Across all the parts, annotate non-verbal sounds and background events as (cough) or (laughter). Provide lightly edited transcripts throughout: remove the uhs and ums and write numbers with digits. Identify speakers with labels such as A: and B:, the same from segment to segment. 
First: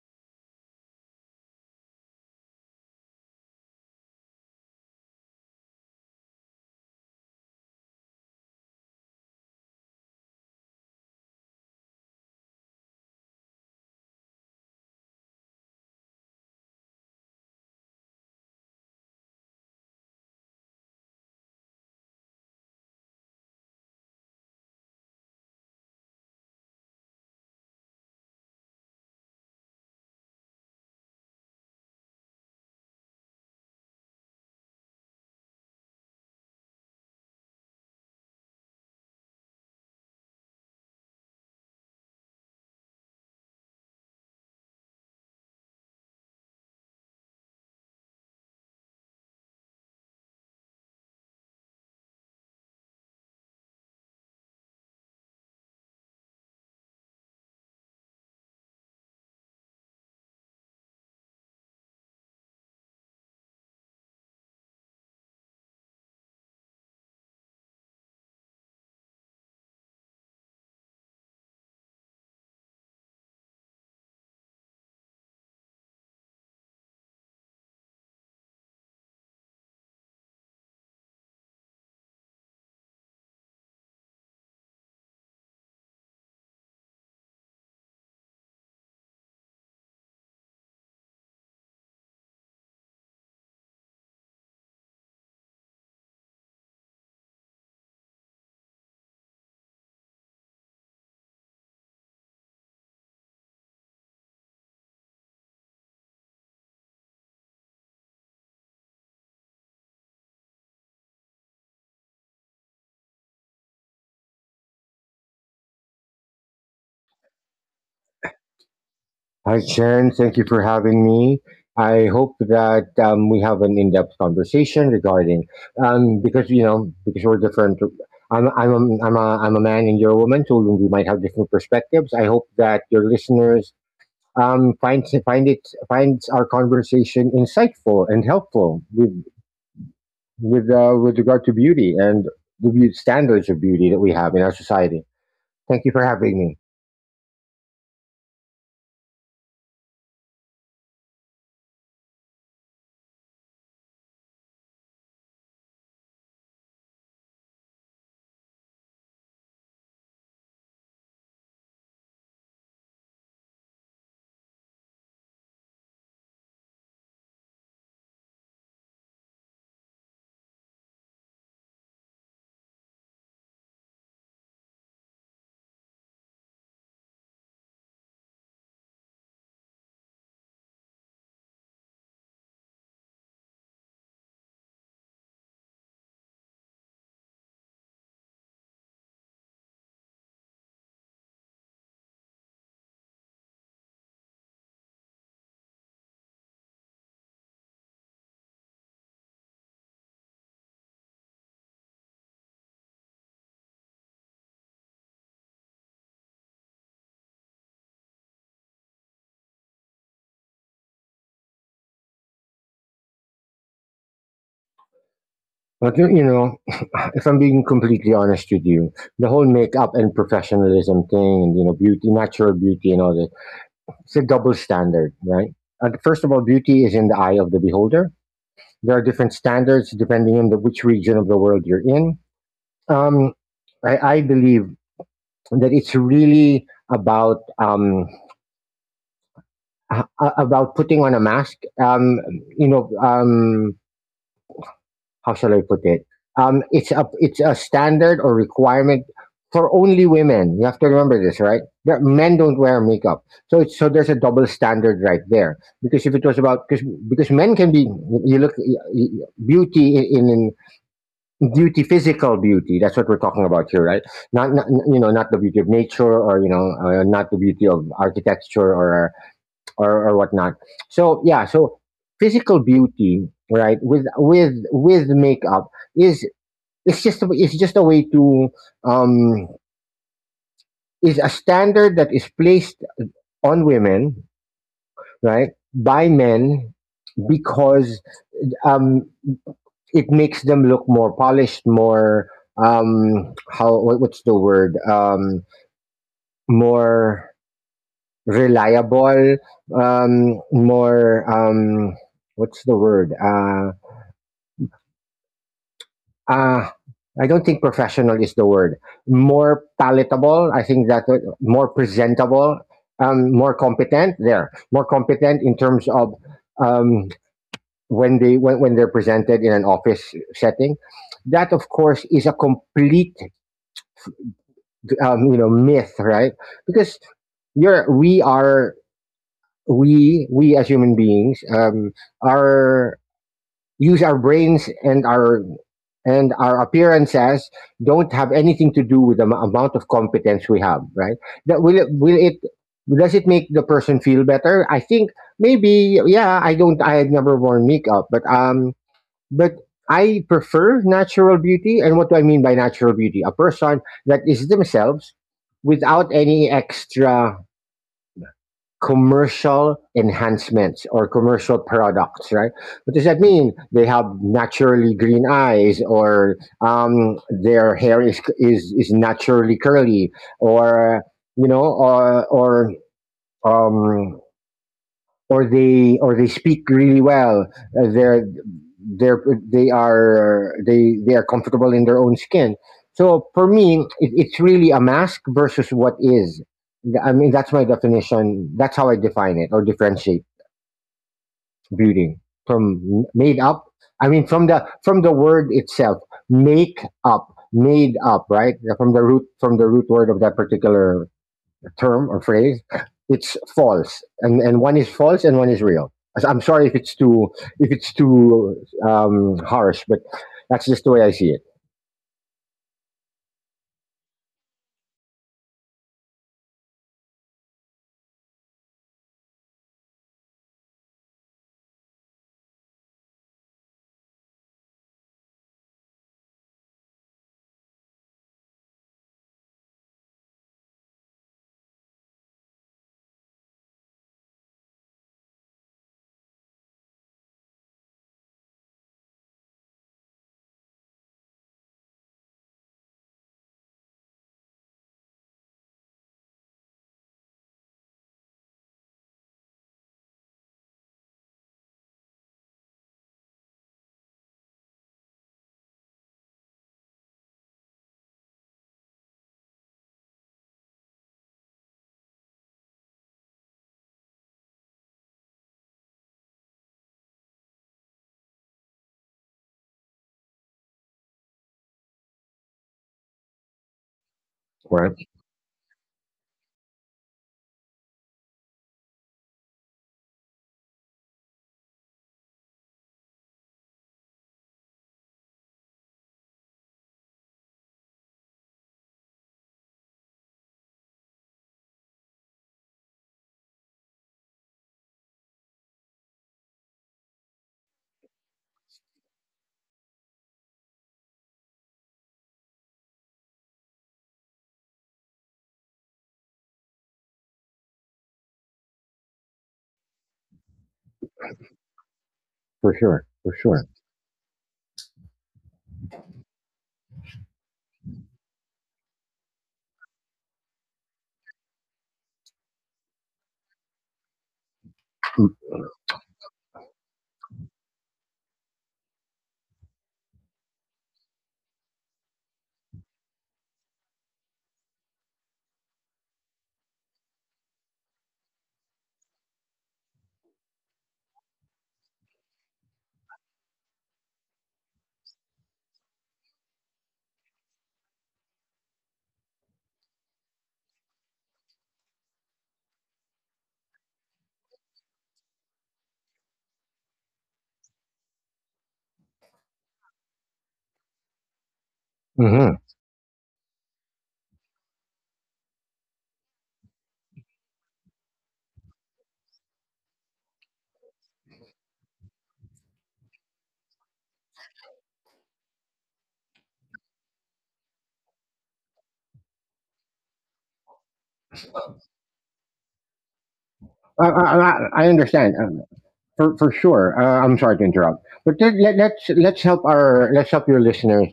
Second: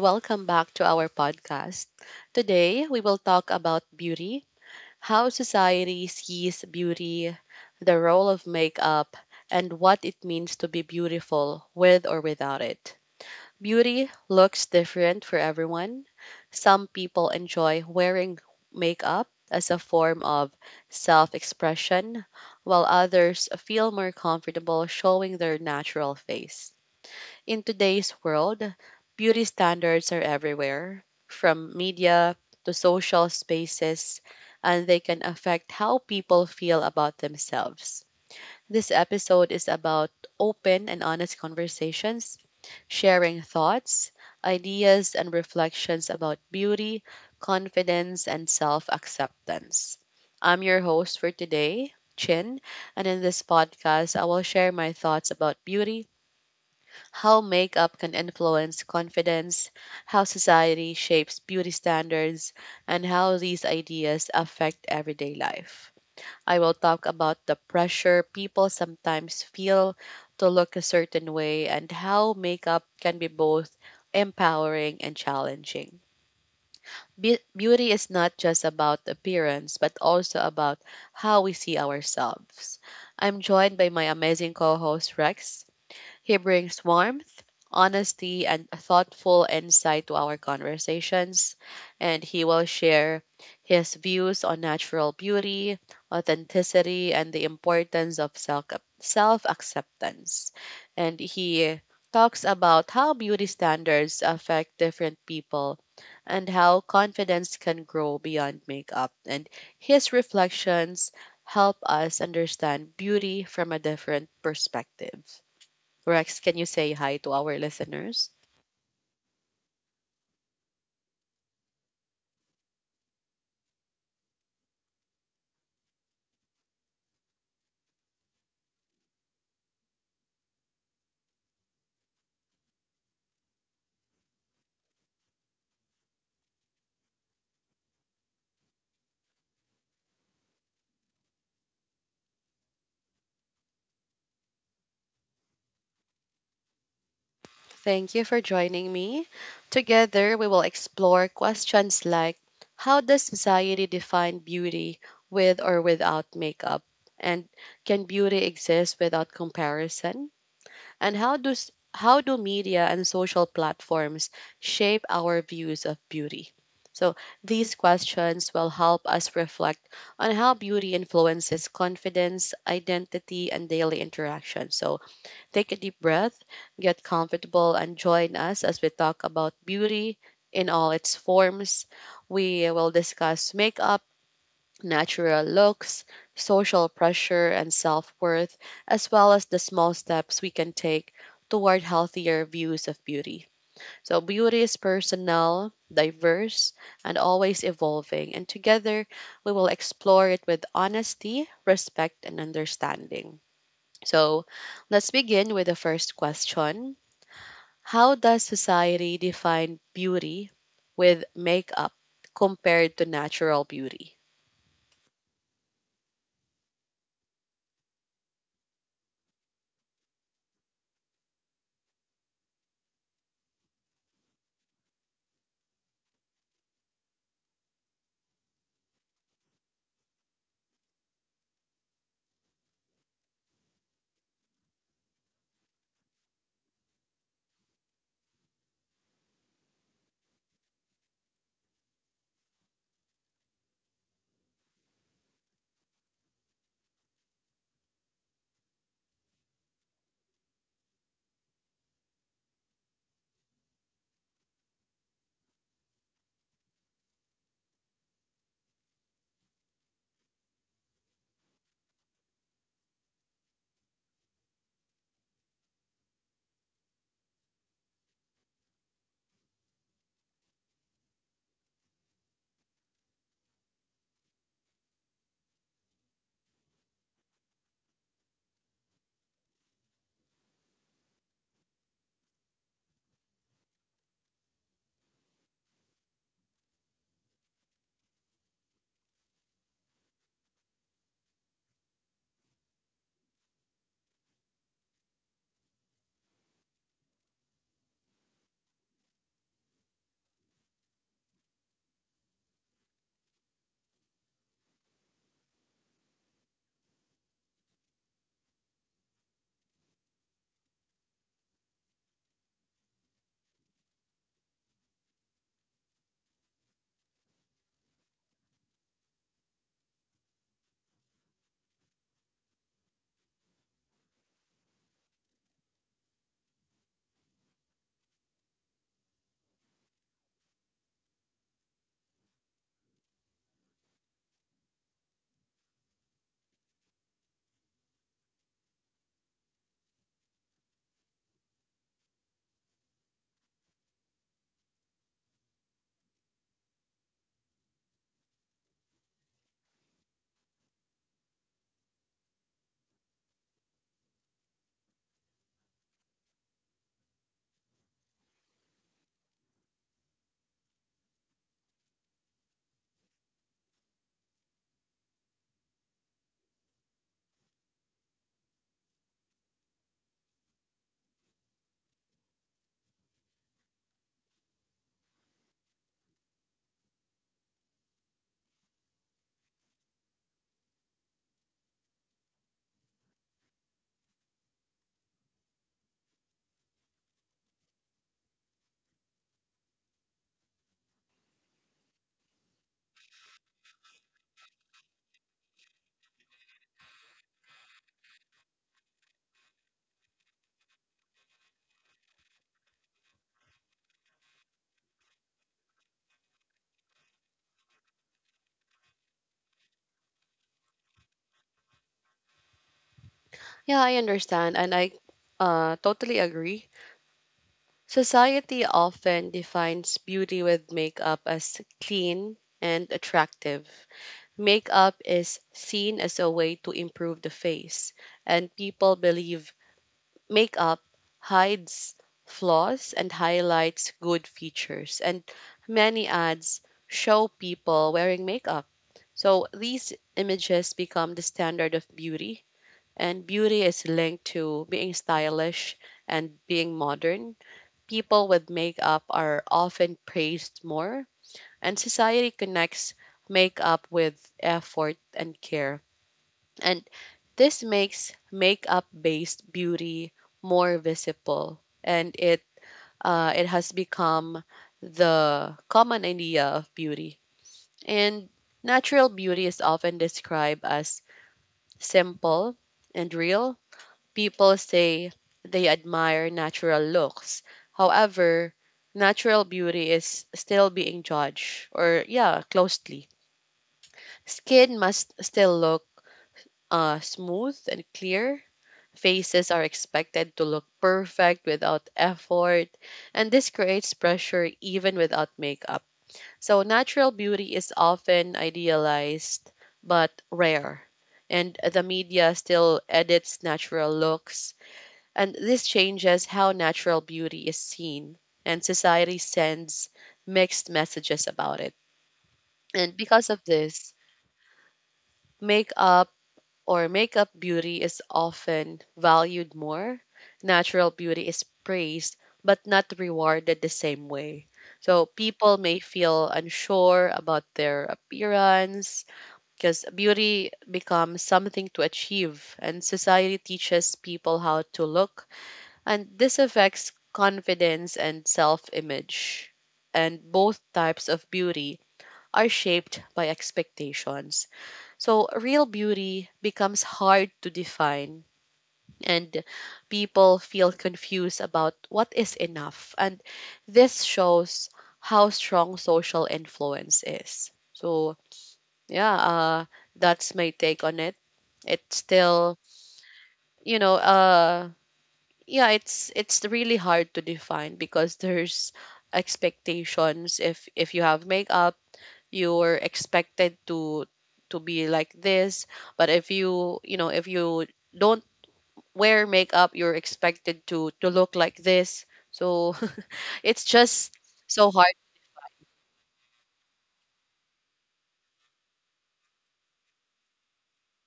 A: welcome back to our podcast. Today, we will talk about beauty, how society sees beauty, the role of makeup, and what it means to be beautiful with or without it. Beauty looks different for everyone. Some people enjoy wearing makeup as a form of self expression, while others feel more comfortable showing their natural face. In today's world, beauty standards are everywhere, from media to social spaces, and they can affect how people feel about themselves. This episode is about open and honest conversations, sharing thoughts, ideas, and reflections about beauty, confidence, and self acceptance. I'm your host for today, Chin, and in this podcast, I will share my thoughts about beauty, how makeup can influence confidence, how society shapes beauty standards, and how these ideas affect everyday life. I will talk about the pressure people sometimes feel to look a certain way and how makeup can be both empowering and challenging. Beauty is not just about appearance, but also about how we see ourselves. I'm joined by my amazing co host, Rex. He brings warmth, honesty, and a thoughtful insight to our conversations, and he will share his views on natural beauty, authenticity, and the importance of self acceptance. And he talks about how beauty standards affect different people and how confidence can grow beyond makeup. And his reflections help us understand beauty from a different perspective. Rex, can you say hi to our listeners?
B: Hi, Sharon. Thank you for having me. I hope that we have an in-depth conversation regarding because you know because we're different. I'm a man and you're a woman, so we might have different perspectives. I hope that your listeners find it finds our conversation insightful and helpful with with regard to beauty and standards of beauty that we have in our society. Thank you for having me.
A: Thank you for joining me. Together, we will explore questions like how does society define beauty with or without makeup? And can beauty exist without comparison? And how do media and social platforms shape our views of beauty? So, these questions will help us reflect on how beauty influences confidence, identity, and daily interaction. So, take a deep breath, get comfortable, and join us as we talk about beauty in all its forms. We will discuss makeup, natural looks, social pressure, and self worth, as well as the small steps we can take toward healthier views of beauty. So, beauty is personal, diverse, and always evolving, and together we will explore it with honesty, respect, and understanding. So let's begin with the first question. How does society define beauty with makeup compared to natural beauty?
B: But you know, (sighs) (laughs) If I'm being completely honest with you, the whole makeup and professionalism thing, and you know, beauty, natural beauty, and all that, it's a double standard, right? And first of all, beauty is in the eye of the beholder. There are different standards depending on which region of the world you're in. Um, I believe that it's really about about putting on a mask. You know, um, how shall I put it? It's a standard or requirement for only women. You have to remember this, right? Men don't wear makeup, so so there's a double standard right there. Because if it was about, because men can be, you look, beauty in beauty, physical beauty. That's what we're talking about here, right? Not not the beauty of nature, or not the beauty of architecture, or or whatnot. So yeah, so physical beauty, right, with with makeup is, it's just it's just a way to, um is a standard that is placed on women, right, by men because, um it makes them look more polished, more, what's the word, more reliable, more, what's the word Uh, I don't think professional is the word. More palatable, I think that more presentable, more competent. More competent in terms of, um, when they when they're presented in an office setting. That, of course, is a complete, you know, myth, right? Because you're we are, we as human beings, are, use our brains, and our, appearances don't have anything to do with the amount of competence we have, right? Will it, does it make the person feel better? I think maybe, yeah. I don't, I had never worn makeup, but but I prefer natural beauty. And what do I mean by natural beauty? A person that is themselves without any extra commercial enhancements or commercial products, right? What does that mean? They have naturally green eyes, or their hair is naturally curly, or you know, or or um, they speak really well. Uh, they're they're they are comfortable in their own skin. So for me, it's really a mask versus what is. I mean, that's my definition. That's how I define it or differentiate beauty from made up. I mean, from the word itself, make up, made up, right? From the root word of that particular term or phrase, it's false, and one is false and one is real. I'm sorry if it's too, if it's too harsh, but that's just the way I see it.
A: Yeah, I understand and I totally agree. Society often defines beauty with makeup as clean and attractive. Makeup is seen as a way to improve the face, and people believe makeup hides flaws and highlights good features, and many ads show people wearing makeup. So these images become the standard of beauty, and beauty is linked to being stylish and being modern. People with makeup are often praised more, and society connects makeup with effort and care. And this makes makeup-based beauty more visible, and it has become the common idea of beauty. And natural beauty is often described as simple and real. People
B: Right,
A: say they admire natural looks. However, natural beauty is still being judged or, yeah, closely. Skin must still look smooth and clear. Faces are expected to look perfect without effort, and this creates pressure even without makeup. So, natural beauty is often idealized but rare, and the media still edits natural looks, and this changes how natural beauty is seen, and society sends mixed messages about it.
B: for
A: And
B: sure, for
A: because of
B: sure.
A: this, makeup or makeup beauty is often valued more. Natural beauty is praised but not rewarded the same way. So people may feel unsure about their appearance because beauty becomes something to achieve, and society teaches people how to look, and this affects confidence and self-image. And both types of beauty are shaped by expectations. So, real beauty becomes hard to define, and people feel confused about what is enough. And this shows how strong social influence is. So, yeah, that's my take on it. It's
B: hmm
A: still, you know, yeah, it's really hard to define because there's expectations. If you have makeup, you're expected to be like this, but if you, you know, if you don't wear makeup, you're expected to look like this. So (laughs) it's just so
B: I
A: hard.
B: understand, for sure. I'm sorry to interrupt, but let's help our, let's help your listeners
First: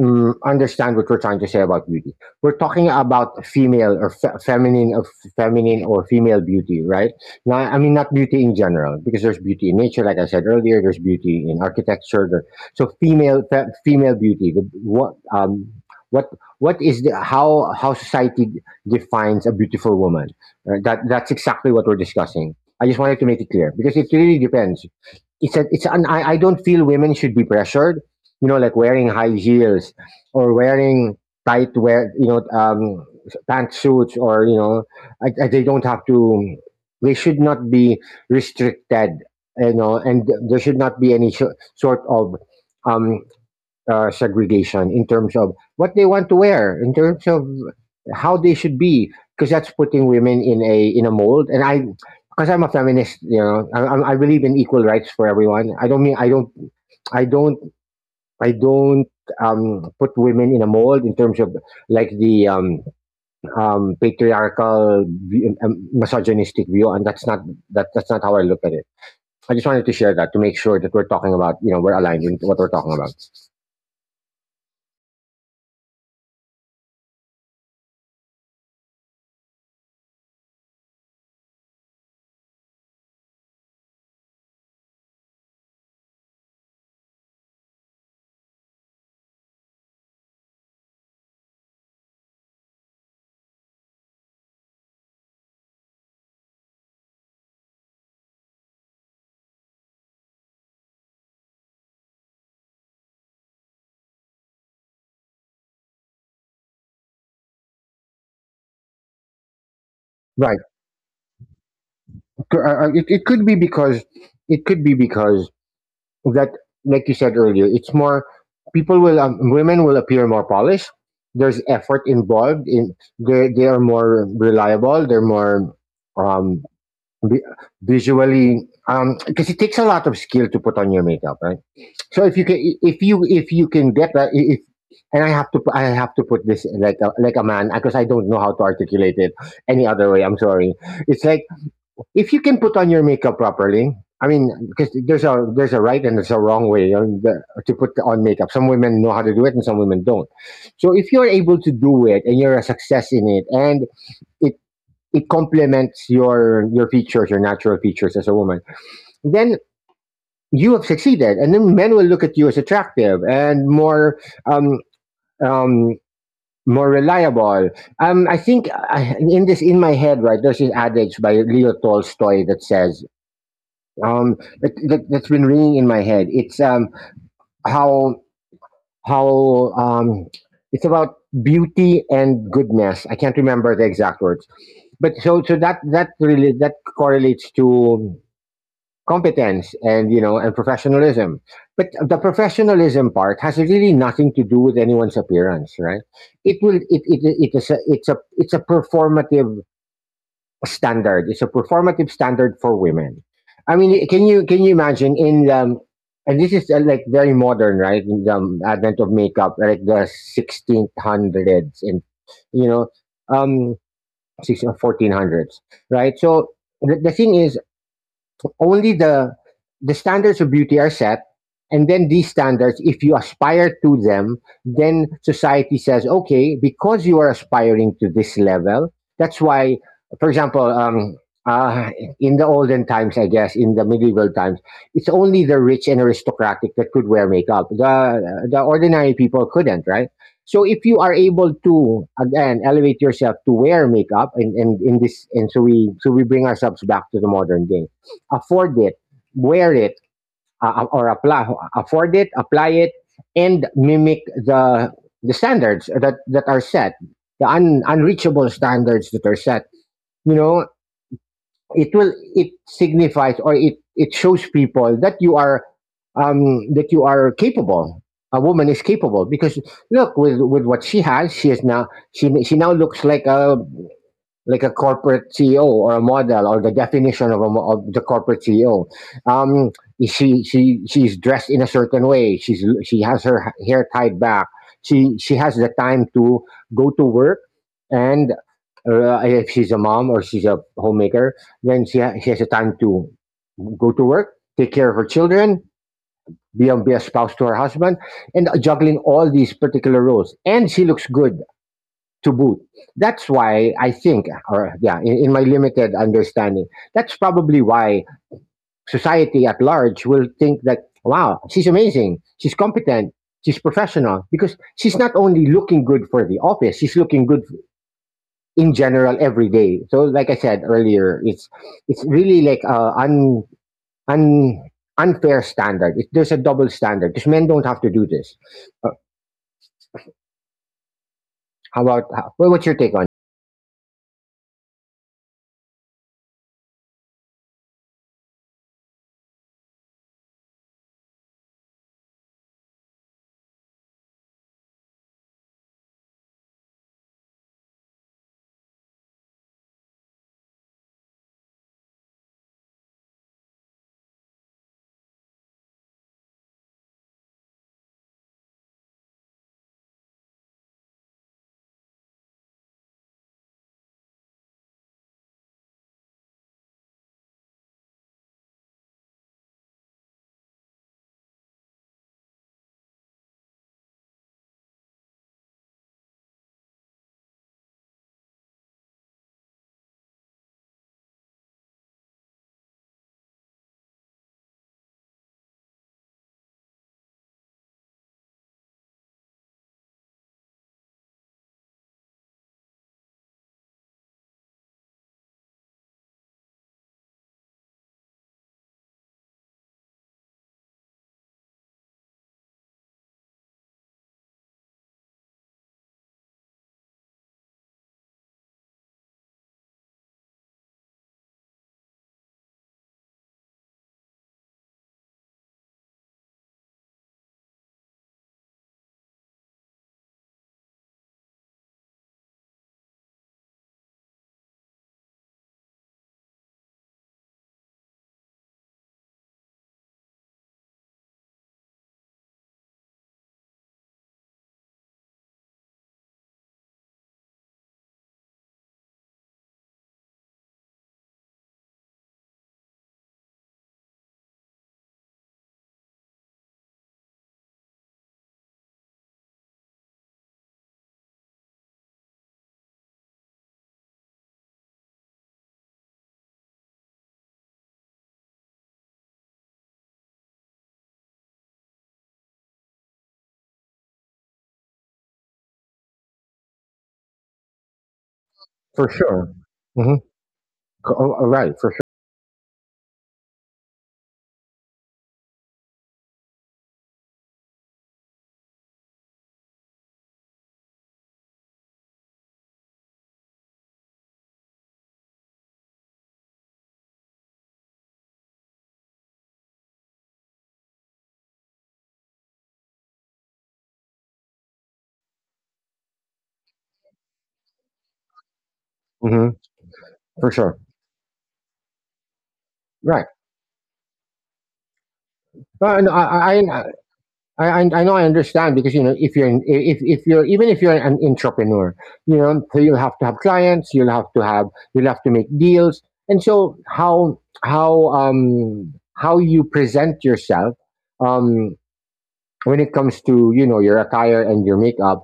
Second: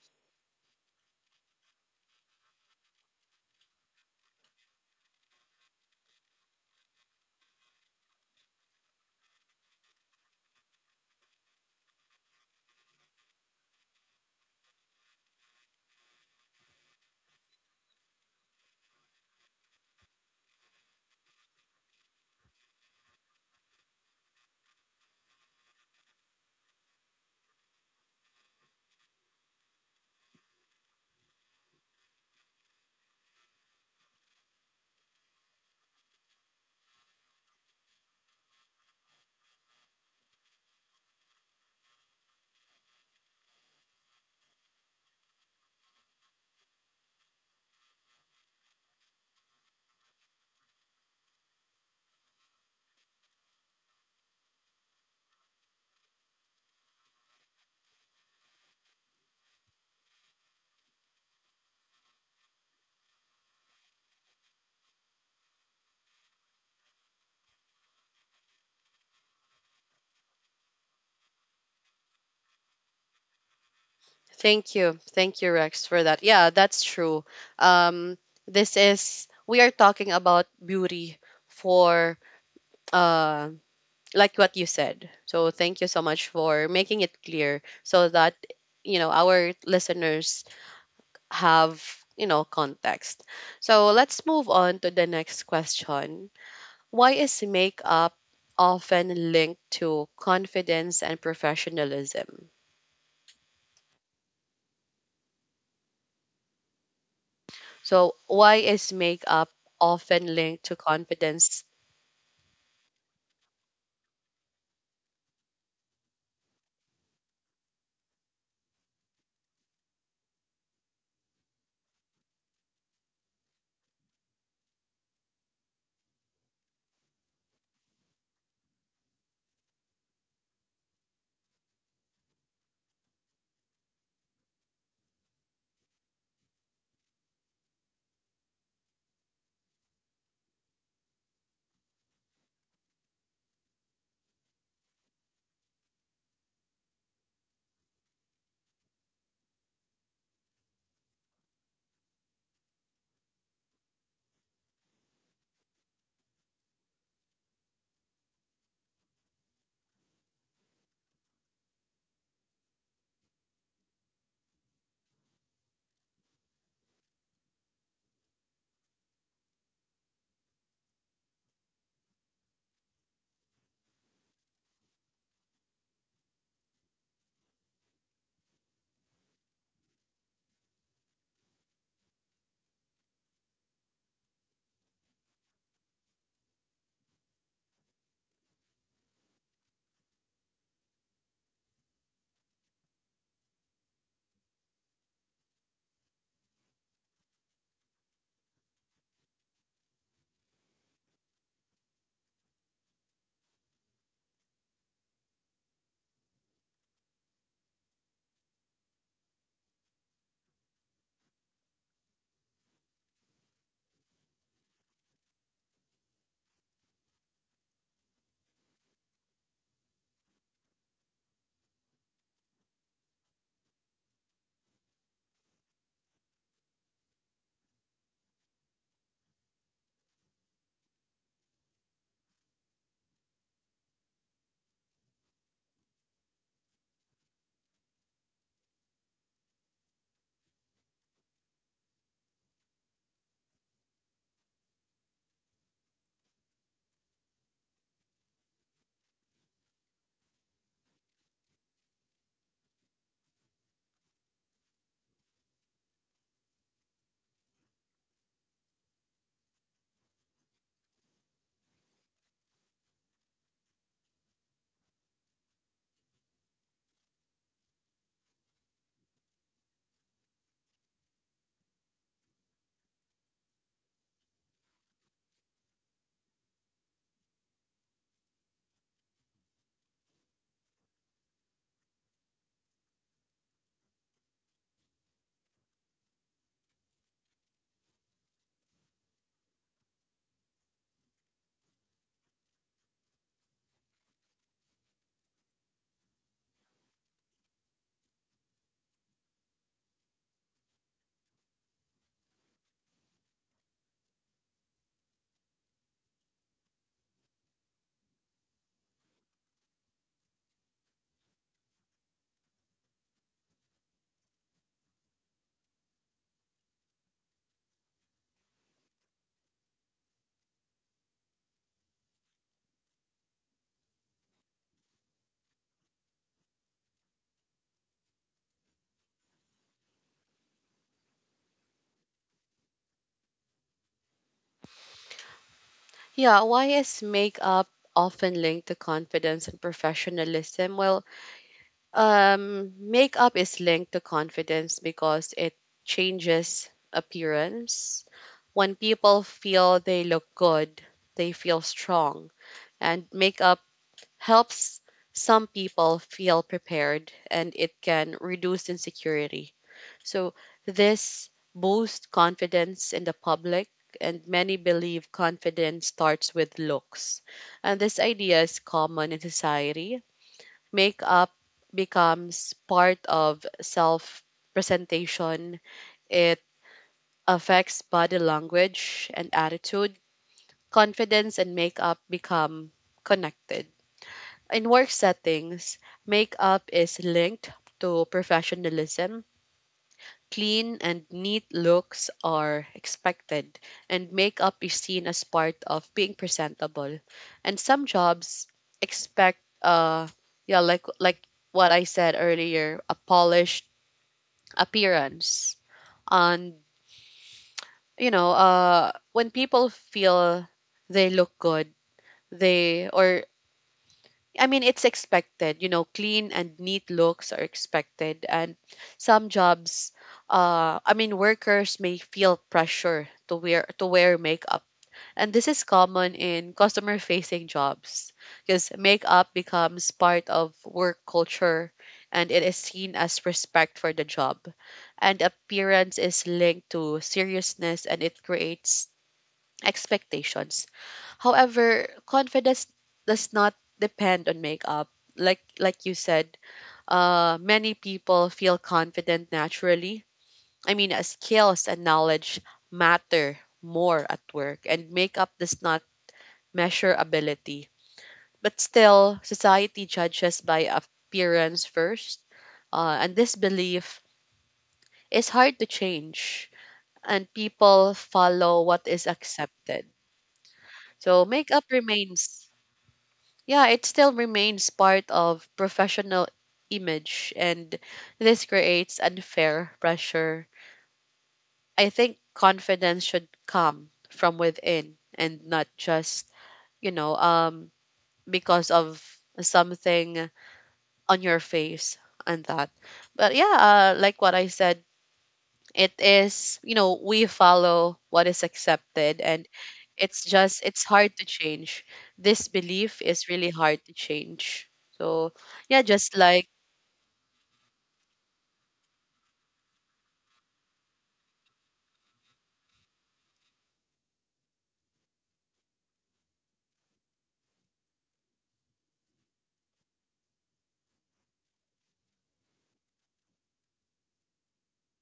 B: understand what we're trying to say about beauty. We're talking about female, or feminine, or feminine, or female beauty, right? Now, I mean not beauty in general, because there's beauty in nature, like I said earlier. There's beauty in architecture. So female, female beauty. What what what is the, how society defines a beautiful woman? That that's exactly what we're discussing. I just wanted to make it clear because it really depends. It's a, it's an, I don't feel women should be pressured, you know, like wearing high heels or wearing tight wear, you know, pantsuits, or, you know, they don't have to, they should not be restricted, you know, and there should not be any sort of um, segregation in terms of what they want to wear, in terms of how they should be, because that's putting women in a mold. Because I'm a feminist, you know, I believe in equal rights for everyone. I don't mean, I don't I don't I don't put women in a mold in terms of, like, the patriarchal misogynistic view, and that's not how I look at it. I just wanted to share that to make sure that we're talking about, you know, we're aligned in what we're talking about.
A: Thank you, thank you, Rex, for that. Yeah, that's true. um this is, we are talking about beauty for, uh like what you said, so thank you so much for making it clear so that, you know, our listeners have, you know, context. So let's move on to the next question. Why is makeup often linked to confidence and professionalism? So why is makeup often
B: Right.
A: linked to confidence?
B: It, it could be because, it could be because that, like you said earlier, it's more, people will, women will appear more polished. There's effort involved in, they are more reliable. They're more um vi- visually, because it takes a lot of skill to put on your makeup, right? So if you can, if you can get that, I- if and I have to I have to put this like a man, because I don't know how to articulate it any other way, I'm sorry. It's like, if you can put on your makeup properly, I mean, because there's a, there's a right and there's a wrong way on to put on makeup. Some women know how to do it, and some women don't. So if you're able to do it and you're a success in it, and it, it complements your features, your natural features as a woman. Then you have succeeded, and then men will look at you as attractive and more, um, um, more reliable. I think I, in this in my head, right? There's this adage by Leo Tolstoy that says, um, that's been ringing in my head. It's, how how it's about beauty and goodness. I can't remember the exact words, but, that that really, that correlates to competence, and you know, and professionalism. But the professionalism part has really nothing to do with anyone's appearance, right? It will, it is a, it's a, it's a performative standard. It's a performative standard for women. I mean, can you, can you imagine in, and this is, like, very modern, right, in the, advent of makeup, like the 1600s and, you know, um sixteen fourteen hundreds, right? So the thing is only the standards of beauty are set, and then these standards, if you aspire to them, then society says, okay, because you are aspiring to this level. That's why, for example, uh, in the olden times, I guess in the medieval times, it's only the rich and aristocratic that could wear makeup. The ordinary people couldn't, right? So if you are able to again elevate yourself to wear makeup, and in this, and so we bring ourselves back to the modern day, afford it, wear it, uh, uh, or apply, afford it, apply it, and mimic the standards that, that are set, the unreachable standards that are set. You know, it will, it signifies, or it shows people that you are, that you are capable. A woman is capable because, look, with what she has, she is now, she now looks like a, like a corporate CEO, or a model, or the definition of, a, of the corporate CEO. Um, she's dressed in a certain way. She has her hair tied back. She has the time to go to work, and if she's a mom or she's a homemaker, then she has the time to go to work, take care of her children, be a spouse to her husband, and juggling all these particular roles. And she looks good to boot. That's why I think, or yeah, in my limited understanding, that's probably why society at large will think that, wow, she's amazing, she's competent, she's professional, because she's not only looking good for the office, she's looking good in general every day. So, like I said earlier, it's really like, un un unfair standard. There's a double standard because men don't have to do this. Uh, how about how, well, what's your take on?
A: Yeah, why is makeup often linked to confidence and professionalism? Well, makeup is linked to confidence because it changes appearance. When people feel they look good, they feel strong. And makeup helps some people feel prepared, and it can reduce insecurity. So, this boosts confidence in the public, and many believe confidence starts with looks. And this idea is common in society. Makeup becomes part of self presentation. It affects body language and attitude. Confidence and makeup become connected. In work settings, makeup is linked to professionalism. Clean and neat looks are expected, and makeup is seen as part of being presentable. And some jobs expect, yeah, like what I said earlier, a polished appearance. And you know, when people feel they look good, they, or I mean, it's expected. You know, clean and neat looks are expected. And some jobs, I mean, workers may feel pressure to wear makeup. And this is common in customer facing jobs because makeup becomes part of work culture, and it is seen as respect for the job. And appearance is linked to seriousness, and it creates expectations. However, confidence does not depend on makeup. Like you said, many people feel confident naturally. I mean, skills and knowledge matter more at work, and makeup does not measure ability. But still, society judges by appearance first, and this belief is hard to change. And people follow what
B: For
A: is
B: sure.
A: accepted.
B: Mm-hmm.
A: So
B: All right,
A: makeup
B: for
A: remains, yeah, it still remains part of professional image, and this creates unfair pressure. I think confidence should come from within and not just, you know, because of something on your face and that. But yeah, like what I said, it is, you know, we follow what is
B: sure.
A: accepted,
B: Mhm.
A: and it's
B: For sure.
A: just it's hard to change. This belief
B: Right.
A: is really hard to change. So, yeah,
B: No,
A: just
B: I, I
A: like,
B: I I I know, I understand because you know if if you're, even if you're an entrepreneur, you know, so you'll have to have clients, you'll have to have, you'll have to make deals, and so how how you present yourself um when it comes to you know your attire and your makeup.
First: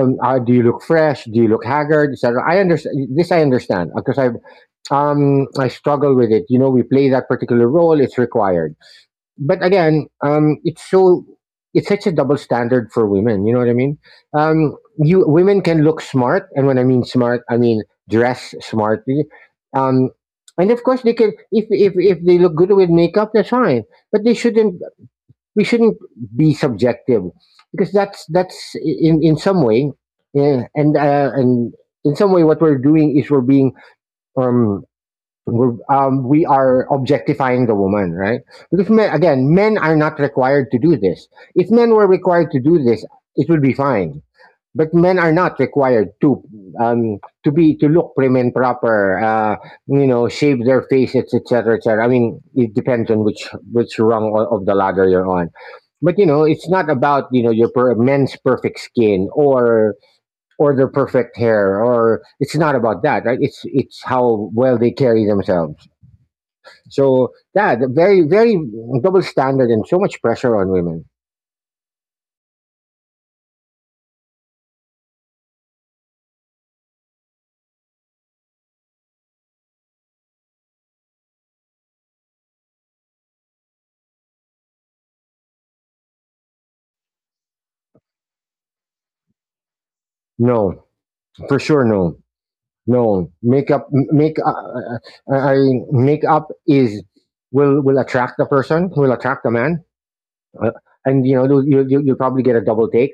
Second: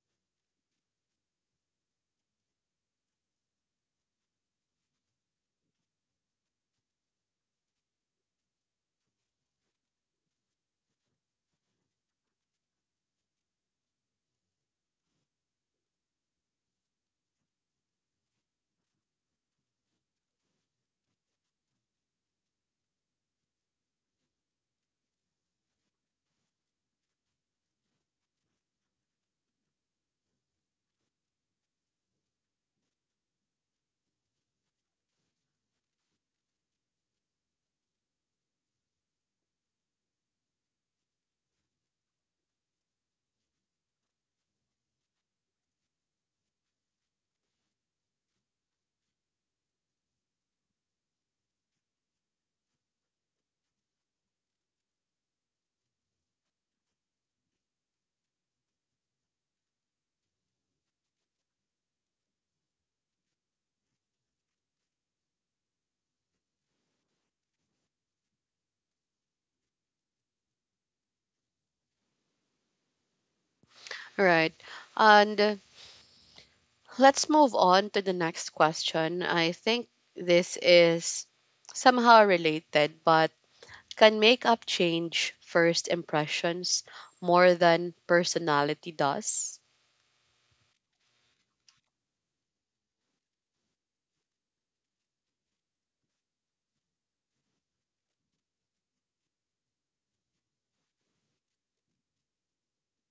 B: Do you look fresh? Do you look haggard, etc. I understand this. I understand because I I struggle with it. You know, we play that particular role; it's required. But again, it's it's such a double standard for women. You know what I mean? You women can look smart, and when I mean smart, I mean dress smartly. Um, and of course, they can, if they look good with makeup, that's fine. But they shouldn't. We shouldn't be subjective because that's in some way, yeah, and in some way, what we're doing is um we are objectifying the woman, right? Because men, again, men are not required to do this. If men were required to do this, it would be fine. But men are not required to be to look prim and proper, you know, shave their faces, etc., etc. I mean, it depends on which of the ladder you're on. But you know, it's not about you know your men's perfect skin, or their perfect hair. Or it's not about that, right? It's how well they carry themselves. So yeah, the very double standard and so much pressure on women.
A: right. And let's move on to the next question. I think this is somehow related, but can makeup change first impressions more than personality does?
B: No, for sure, no, no. Makeup, uh, I makeup is, will attract the person, will attract the man, uh, and you know you'll probably get a double take.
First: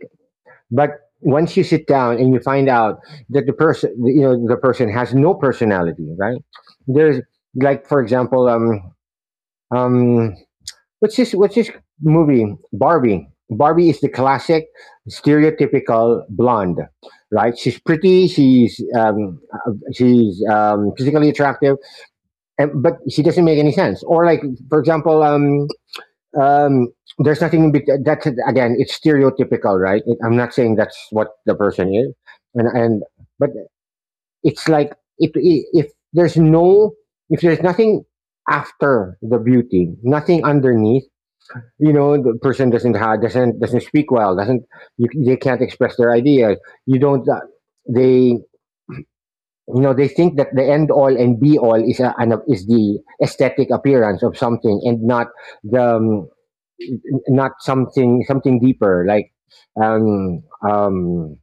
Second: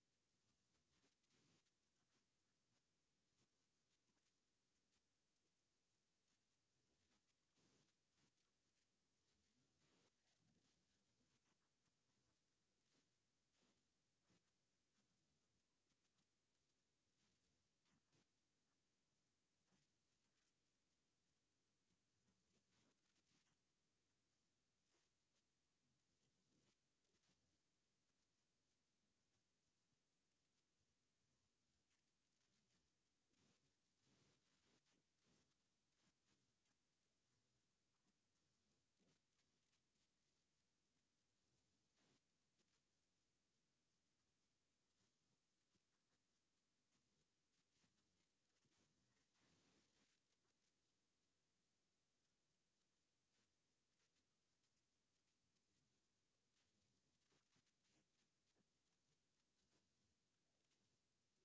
B: But once you sit down and you find out that the person, you know, the person has no personality, right? There's, like, for example, um, what's this? What's this movie? Barbie. Barbie is the classic, stereotypical blonde, right? She's pretty. She's physically attractive, and, but she doesn't make any sense. Or like, for example, um, there's nothing in bet- that's, again, it's stereotypical, right? It, I'm not saying that's what the person is, and but it's like, if there's no, if there's nothing after the beauty, nothing underneath, you know, the person doesn't speak well, doesn't you, they can't express their ideas, you don't they you know, they think that the end all and be all is is the aesthetic appearance of something, and not the not something, something deeper, like um um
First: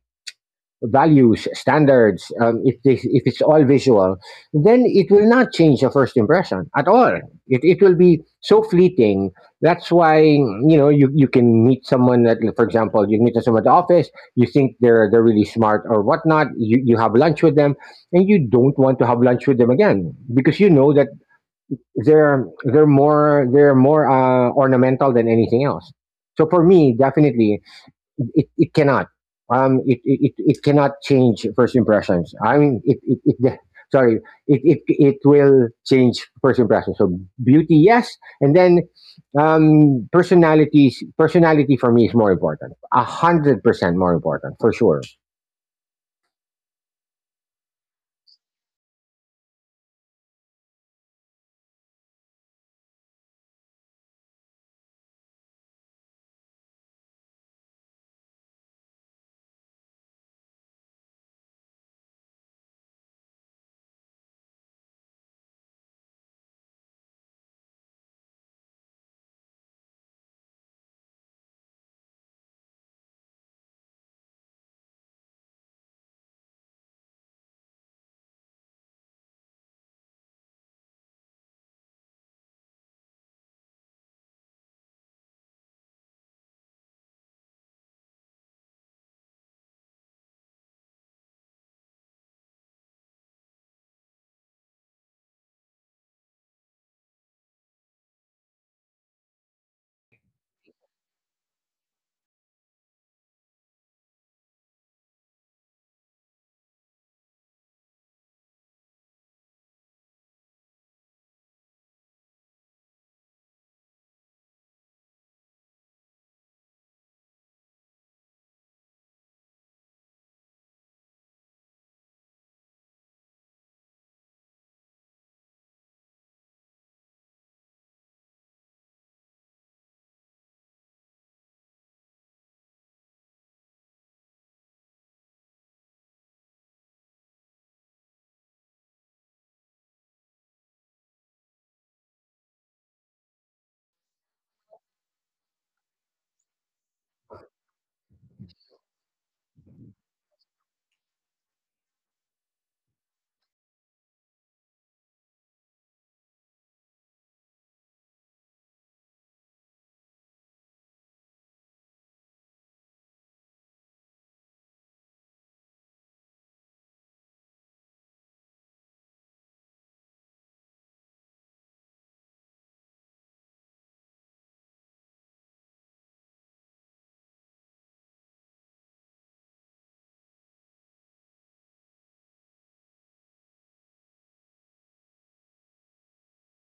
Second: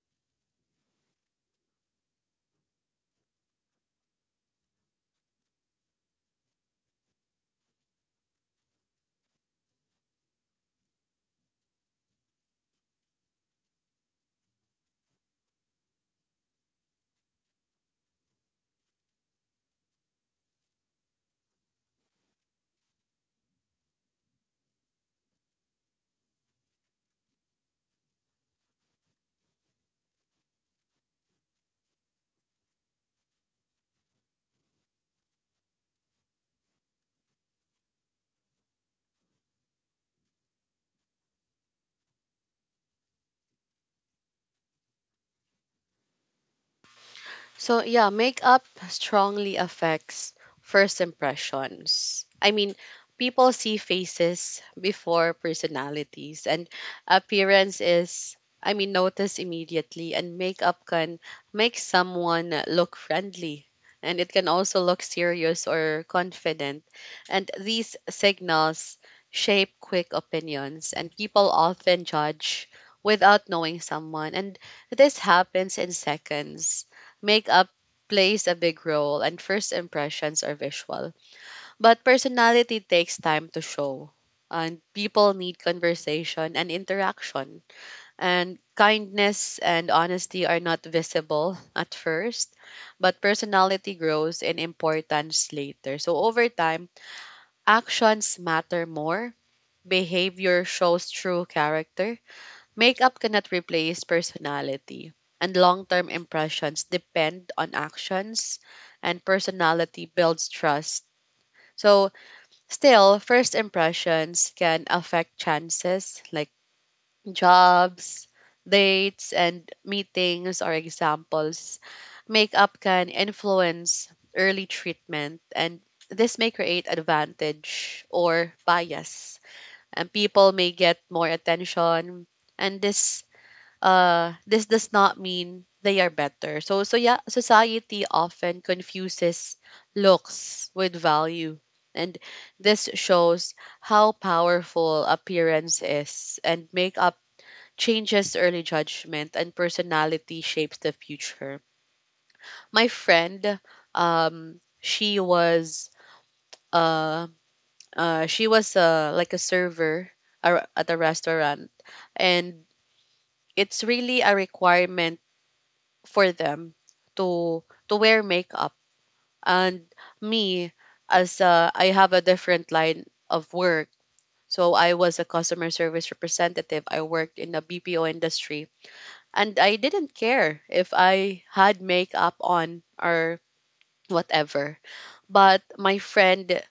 B: values, standards. If, this, if it's all visual, then it will not change the first impression at all. It will be so fleeting. That's why, you know, you can meet someone that, for example, you meet someone at the office, you think they're really smart or whatnot, you have lunch with them, and you don't want to have lunch with them again because you know that they're more ornamental than anything else. So for me, definitely, it cannot. It cannot change first impressions. I mean, it (laughs) sorry, it will change first impressions. So beauty, yes. And then, personality for me is more important. 100% more important for sure.
A: So yeah, makeup strongly affects first impressions. I mean, people see faces before personalities, and appearance is, I mean, noticed immediately, and makeup can make someone look friendly, and it can also look serious or confident, and these signals shape quick opinions, and people often judge without knowing someone, and this happens in seconds. Makeup plays a big role, and first impressions are visual. But personality takes time to show. And people need conversation and interaction. And kindness and honesty are not visible at first, but personality grows in importance later. So, over time, actions matter more, behavior shows true character. Makeup cannot replace personality, and long term impressions depend on actions, and personality builds trust. So, still, first impressions can affect chances like jobs, dates, and meetings are examples. Makeup can influence early treatment, and this may create advantage or bias. And people may get more attention, and this does not mean they are better. So, so yeah, society often confuses looks with value. And this shows how powerful appearance is, and makeup changes early judgment, and personality shapes the future. My friend, um, she was uh, she was like a server at a restaurant, and it's really a requirement for them to to wear makeup. And me, as I have a different line of work, so I was a customer service representative. I worked in the BPO industry and I didn't care if I had makeup on or whatever. But my friend,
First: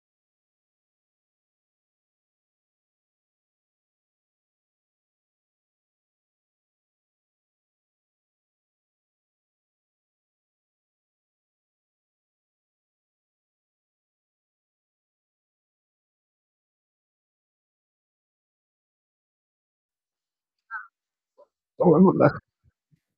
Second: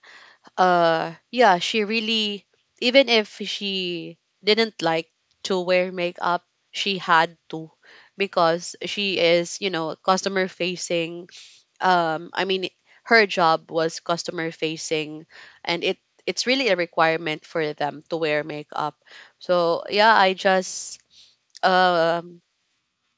A: yeah, she really, even if she didn't like to wear makeup, she had to because she is, you know, customer facing. I mean, her job was customer facing, and it's really a requirement for them to wear makeup. So yeah, I just um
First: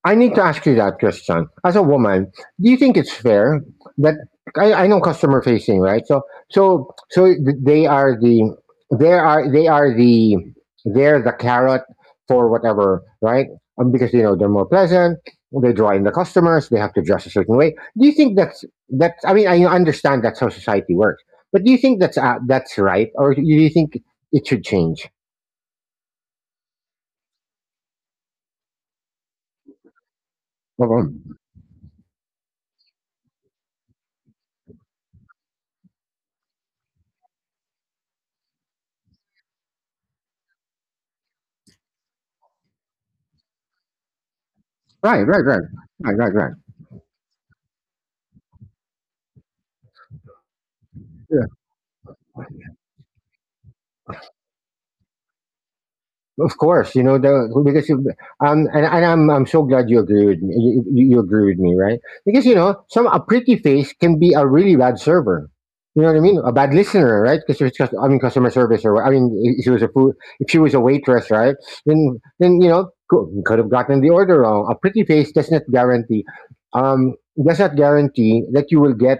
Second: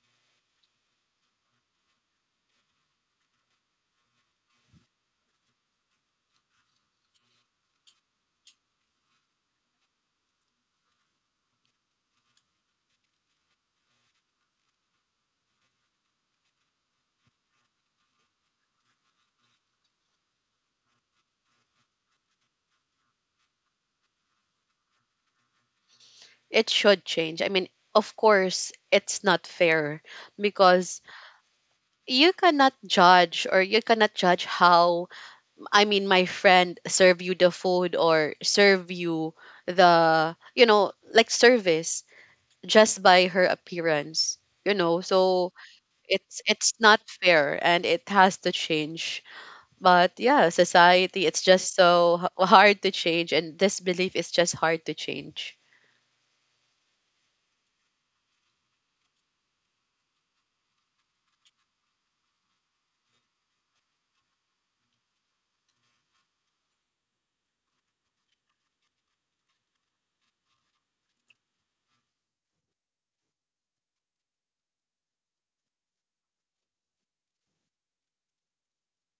B: I need to ask you that, Christian. As a woman, do you think it's fair that, I know customer facing, right? So, they are the, they are they're the carrot for whatever, right? Because you know they're more pleasant. They draw in the customers. They have to dress a certain way. Do you think that's? I mean, I understand that's how society works, but do you think that's, that's right, or do you think it should change?
A: it should change. I mean, of course it's not fair because
B: Mhm.
A: you cannot judge, or you cannot judge how, I mean, my friend serve you the food or serve you the, you know, like service just by her appearance, you know.
B: Right, right,
A: So
B: right, right, right,
A: it's
B: right.
A: not fair and it has to change. But yeah, society, it's just so hard to change, and this belief is just hard to change.
B: Of course, you know the, because you and I'm so glad you agree with me. You agree with me, right? Because you know some, a pretty face can be a really bad server. You know what I mean? A bad listener, right? Because I mean customer service, or I mean if she was a food, if she was a waitress, right? Then you know, could have gotten the order wrong. A pretty face um does not guarantee that you will get,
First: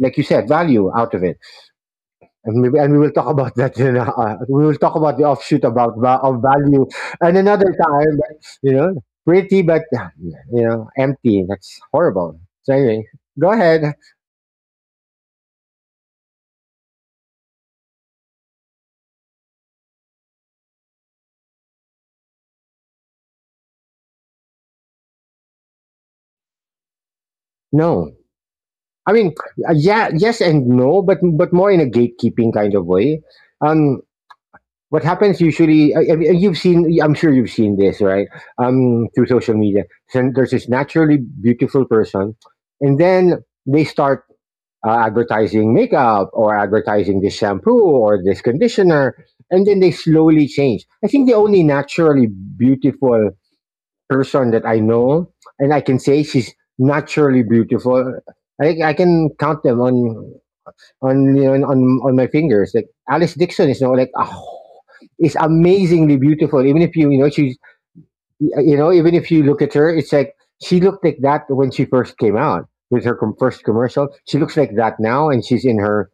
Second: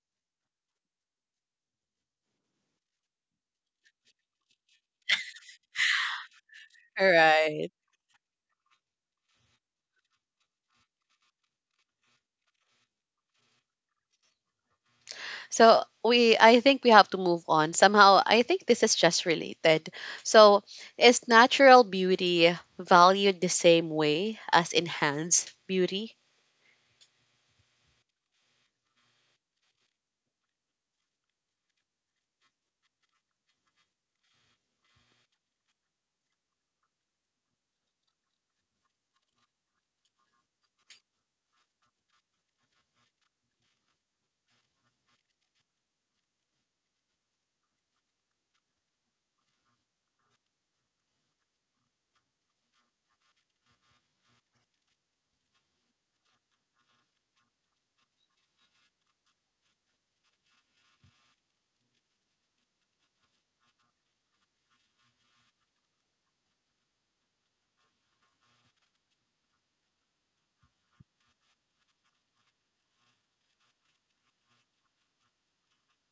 B: like you said, value out of it. And maybe, and we will talk about that in a, we will talk about the offshoot about of value
A: All
B: and
A: right,
B: another time, but, you know, pretty but you know, empty. That's horrible. So anyway, go ahead.
A: so we I think we have to move on somehow. I think this is just related. So, is natural beauty valued the same way as enhanced beauty?
B: No, I mean, yeah, yes and no, but more in a gatekeeping kind of way. Um, what happens usually? I mean, you've seen. I'm sure you've seen this, right? Through social media, then there's this naturally beautiful person, and then they start, advertising makeup or advertising this shampoo or this conditioner, and then they slowly change. I think the only naturally beautiful person that I know, and I can say she's naturally beautiful, I can count them on, you know, on my fingers. Like Alice Dixon is, you, like, oh, is amazingly beautiful. Even if you, you know, she's, you know, even if you look at her, it's like she looked like that when she first came out with her first commercial. She looks like that now, and she's in her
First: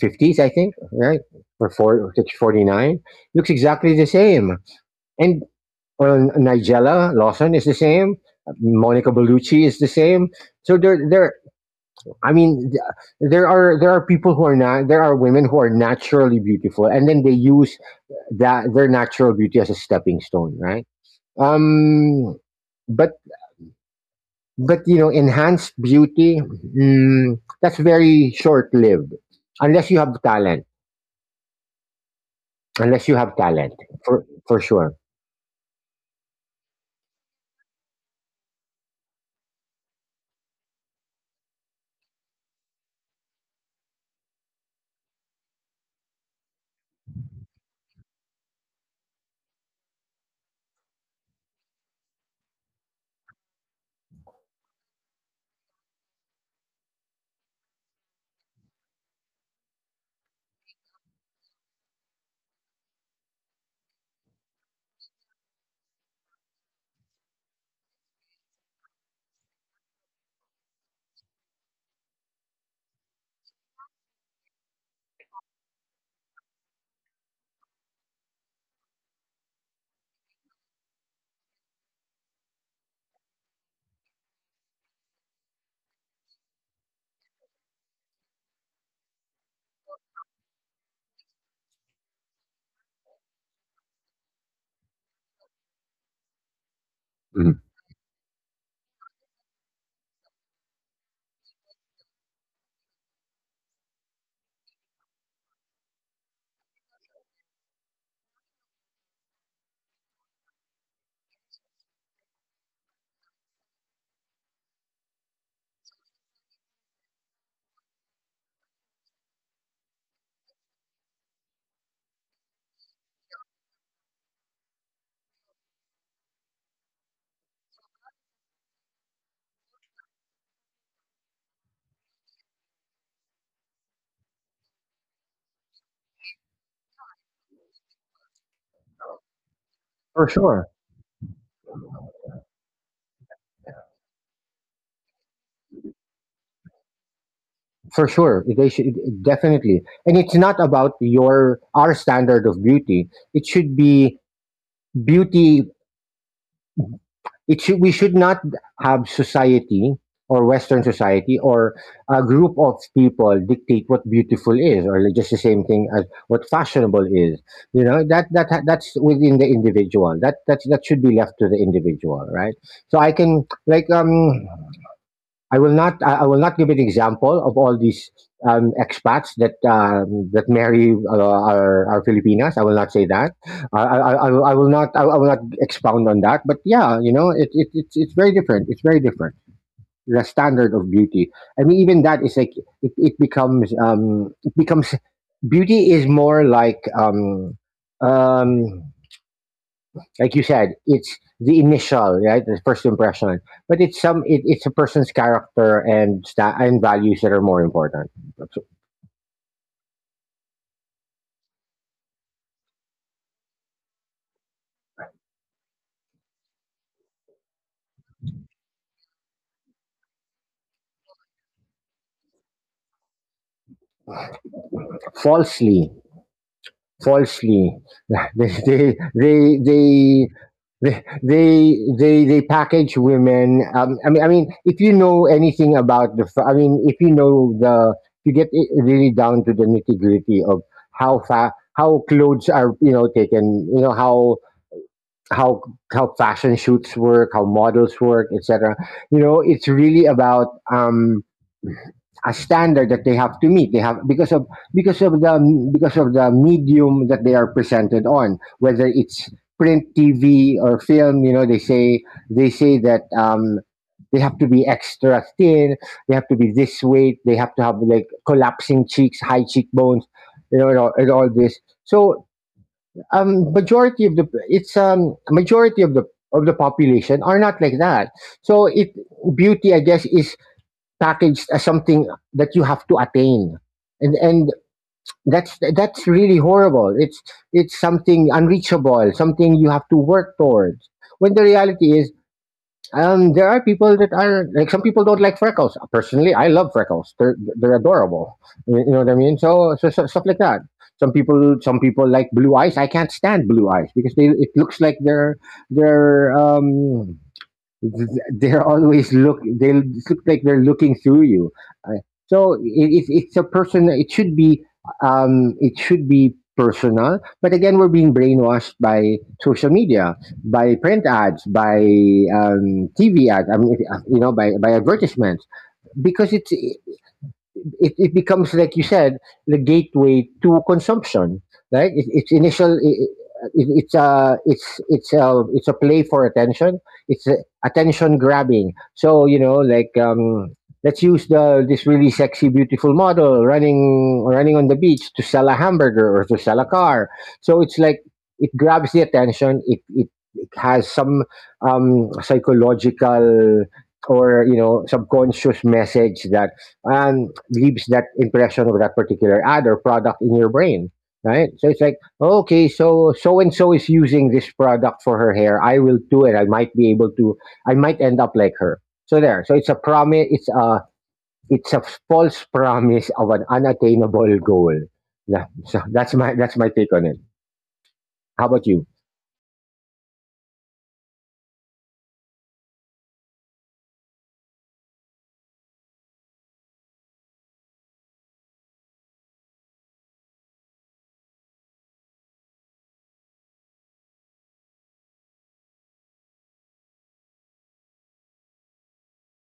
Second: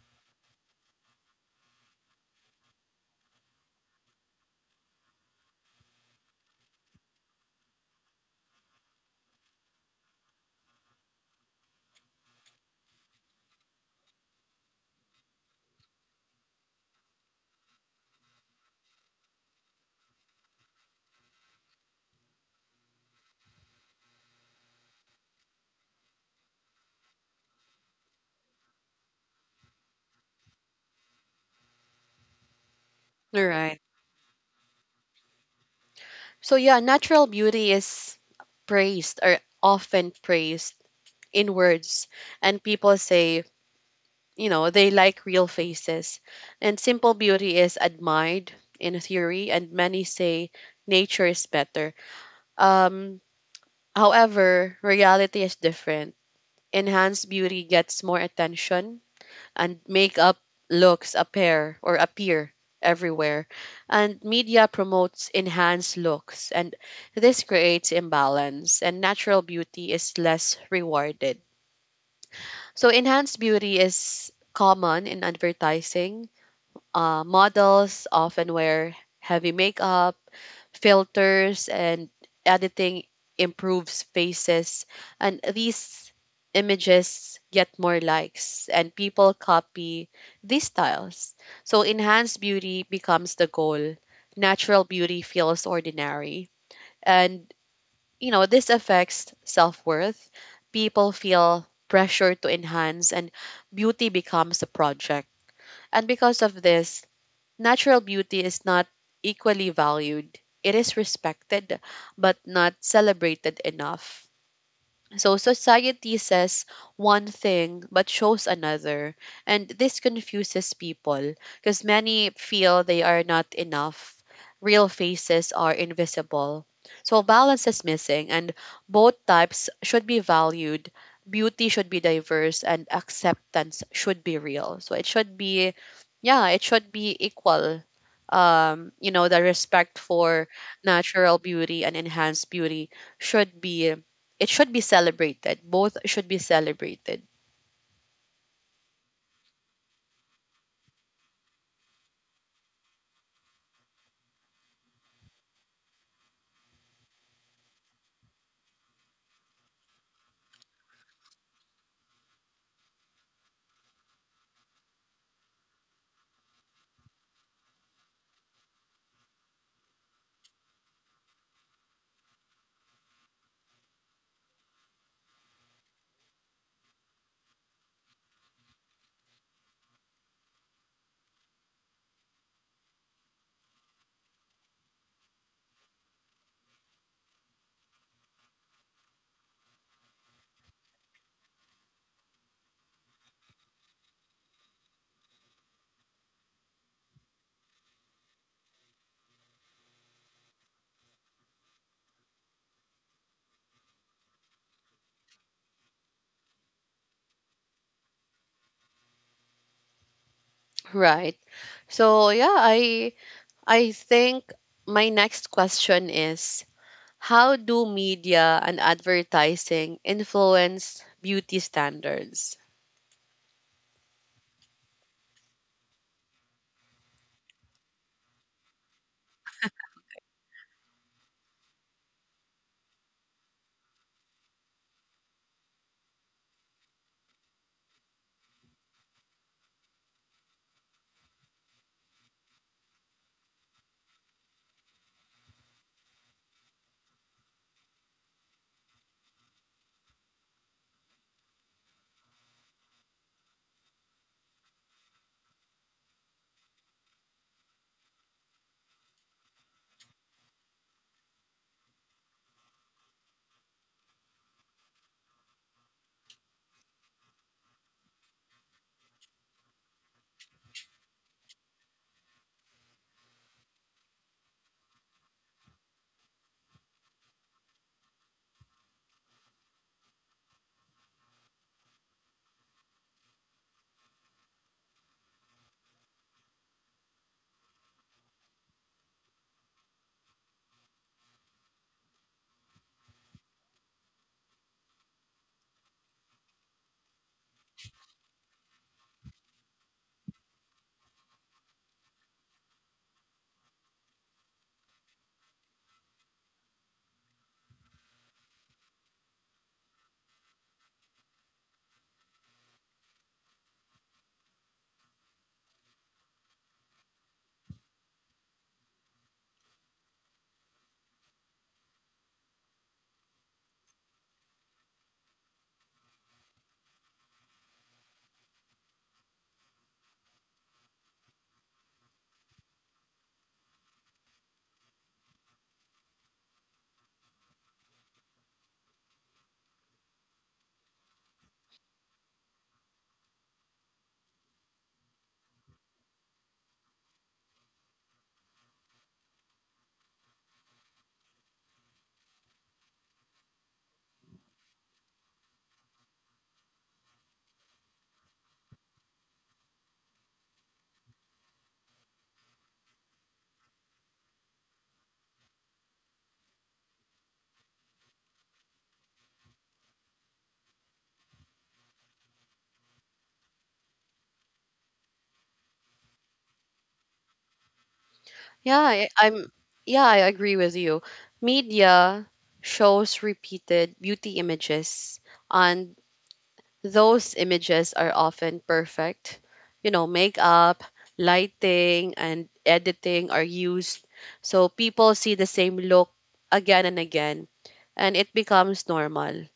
B: 50s, I think, right? Or, four, or looks exactly the same. And Nigella Lawson is the same. Monica Bellucci is the same. So there, there. I mean, there are, there are people who are not. There are women who are naturally beautiful, and then they use that, their natural beauty, as a stepping stone, right? Um, but but you know, enhanced beauty, mm, that's very short lived, unless you have talent. Unless you have
A: All
B: talent,
A: right.
B: for sure.
A: So yeah, natural beauty is praised, or often praised in words, and people say, you know, they like real faces. And simple beauty is admired in theory, and many say nature is better. Um, however, reality is different. Enhanced beauty gets more attention, and makeup looks appear, or appear everywhere. And media promotes enhanced looks, and this creates imbalance, and natural beauty is less rewarded. So, enhanced beauty is common in advertising. Models often wear heavy makeup, filters, and editing improves faces. And these images get more likes, and people copy these styles. So enhanced beauty becomes the goal. Natural beauty feels ordinary. And,
B: Mhm.
A: you know, this affects self worth. People feel pressure to enhance, and beauty becomes a project. And because of this, natural beauty is not equally valued. It is respected, but not celebrated enough. So society says one thing but shows another, and this confuses people because many feel they are not enough. Real faces are invisible. So balance is missing, and both types should be valued. Beauty should be diverse, and acceptance should be real. So it should be, yeah, it should be equal. You know, the respect
B: For
A: for
B: sure,
A: natural beauty and enhanced beauty should be, it should be celebrated. Both should be celebrated.
B: for sure, they should, definitely. And it's not about your, our standard of beauty. It should be beauty. It should, we should not have society, or Western society, or a group of people dictate what beautiful is, or like just the same thing as what fashionable is. You know, that that's within the individual. That that should be left to the individual, right? So I can, like, I will not, I will not give an example of all these expats that that marry, are Filipinas. I will not say that. I will not. I will not expound on that. But yeah, you know, it's very different. It's very different. The standard of beauty. I mean, even that is like, it becomes beauty, is more um, like you said, it's the initial, right? The first impression. But it's, some, it's a person's character and and values that are more important.
A: Right. So yeah, I think my next question is, how do media and advertising influence beauty standards?
B: Falsely, falsely, (laughs) they they they. they they they package women, I mean, I mean, if you know anything about the I mean, if you know the, you get it really down to the nitty-gritty of how how clothes are, you know, taken, you know, how, how how fashion shoots work, how models work, etc. You know, it's really about um, a standard that they have to meet. They have because of, because of the medium that they are presented on, whether it's print, TV, or film. You know, they say that they have to be extra thin, they have to be this weight, they have to have like collapsing cheeks, high cheekbones, you know, and all this. So majority of the it's majority of the, of the population are not like that. So it beauty, I guess, is packaged as something that you have to attain, and that's really horrible. It's something unreachable, something you have to work towards. When the reality is, there are people that are like, some people don't like freckles. Personally, I love freckles. They're adorable. You know what I mean? So, so, so stuff like that. Some people, some people like blue eyes. I can't stand blue eyes because they it looks like they're um they look like they're looking through you. Uh, so it, it's it's a person. It should be it should be personal, but again, we're being brainwashed by social media, by print ads, by tv ads. By advertisements, because it becomes, like you said, the gateway to consumption, right? it, it's initial it, it, it's a play for attention. it's a, Attention grabbing. So, you know, like, let's use the this really sexy, beautiful model running on the beach to sell a hamburger or to sell a car. So it's like, it grabs the attention. It has some psychological or, you know, subconscious message that leaves that impression of that particular ad or product in your brain, right? So it's like, okay, so so and so is using this product for her hair. I will do it. I might be able to. I might end up like her. So there. So it's a promise. It's a false promise of an unattainable goal. Yeah. So that's my take on it. How about
A: Yeah,
B: you?
A: I'm yeah, I agree with you. Media shows repeated beauty images, and those images are often perfect. You know, makeup, lighting, and editing are used so people see the same look again and again, and it becomes normal.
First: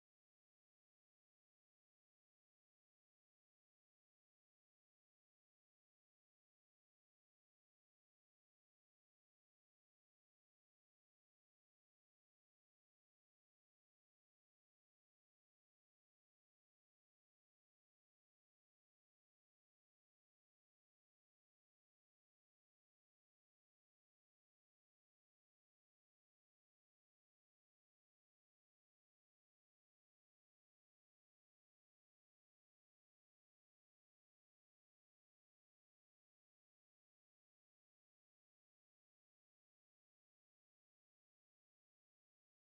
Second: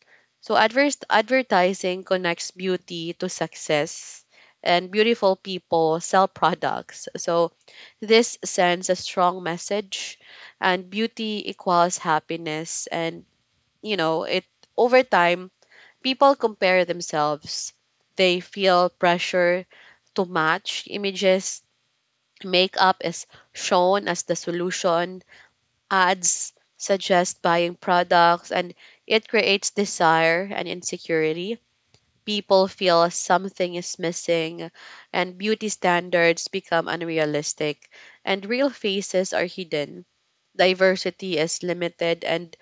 A: So, advers advertising connects beauty to success, and beautiful people sell products. So, this sends a strong message, and beauty equals happiness. And, you know, it, over time, people compare themselves. They feel pressure to match images. Makeup is shown as the solution. Ads suggest buying products, and it creates desire and insecurity. People feel something is missing, and beauty standards become unrealistic, and real faces are hidden. Diversity is limited, and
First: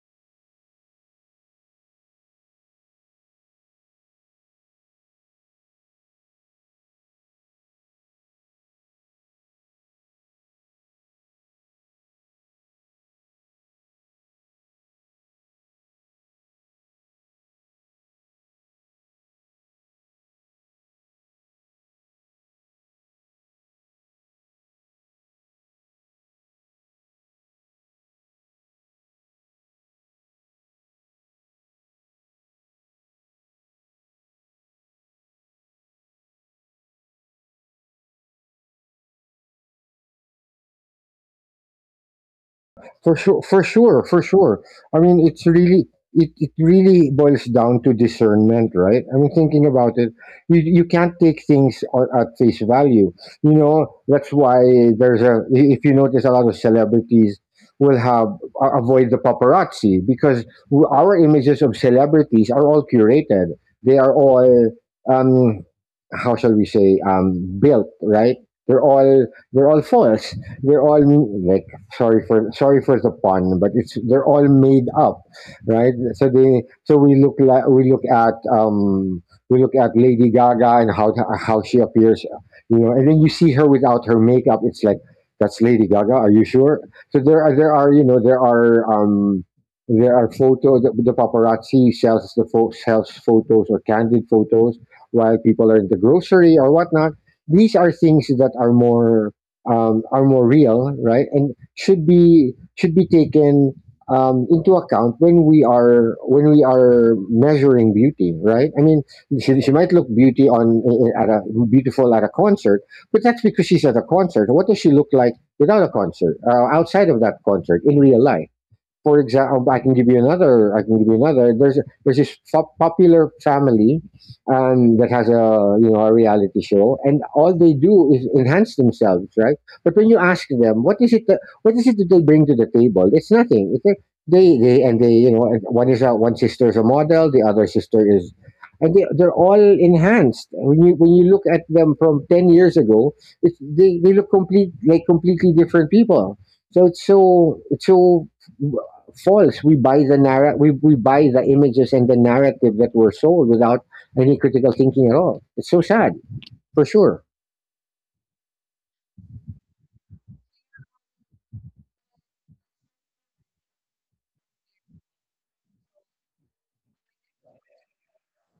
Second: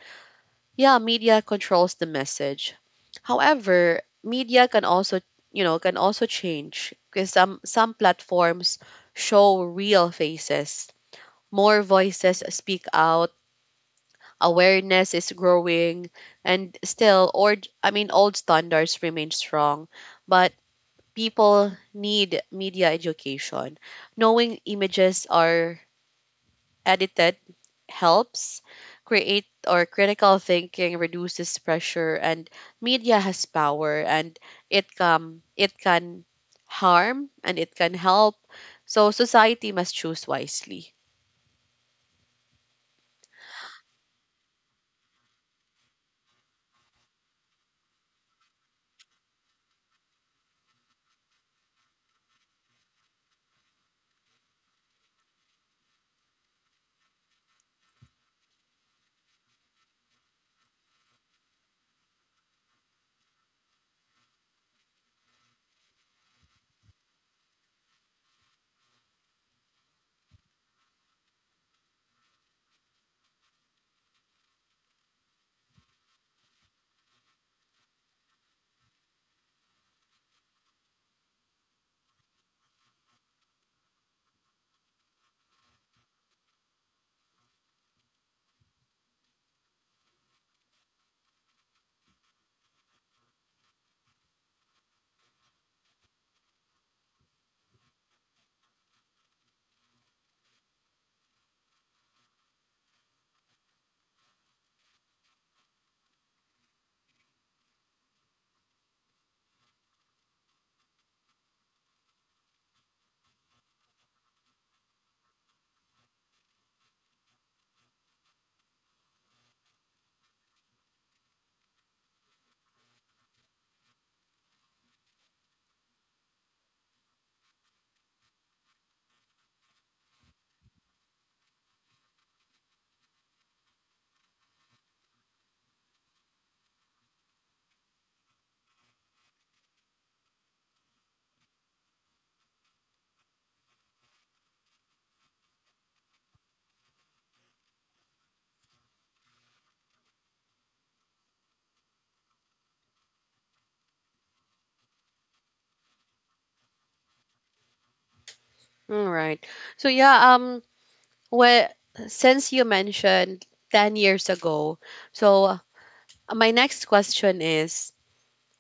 A: yeah, media controls the message. However, media can also, you know, can also change because some platforms show real faces. More voices speak out, awareness is growing, and still, or I mean, old standards remain strong, but people need media education. Knowing images are edited helps create, or critical thinking reduces pressure, and media has power, and it can harm and it can help. So society must choose wisely.
B: For sure, for sure, for sure. I mean, it's really it really boils down to discernment, right? I mean, thinking about it, you can't take things or at face value. You know, that's why there's a if you notice, a lot of celebrities will avoid the paparazzi, because our images of celebrities are all curated. They are all um how shall we say, built, right? They're all they're all false. They're all, like, sorry for the pun, but it's, they're all made up, right? So they so we look like we look at Lady Gaga and how she appears, you know, and then you see her without her makeup. It's like, that's Lady Gaga. Are you sure? So there are you know, there are photos. The paparazzi sells sells photos, or candid photos while people are in the grocery or whatnot. These are things that are more real, right? And should be, taken into account when we are, when we are measuring beauty, right? I mean, she might look beauty on at a beautiful at a concert, but that's because she's at a concert. What does she look like without a concert? Outside of that concert, in real life? For example, I can give you another. There's this popular family, that has, a you know, a reality show, and all they do is enhance themselves, right? But when you ask them, what is it that they bring to the table, it's nothing. It's like, they and they you know, and one sister is a model, the other sister is. And they're all enhanced. When you, look at them from 10 years ago, they look completely different people. So it's, so false. We buy the we buy the images and the narrative that were sold without any critical thinking at all. It's so sad, for sure.
A: All right. So yeah, um, well, since you mentioned 10 years ago, so my next question is,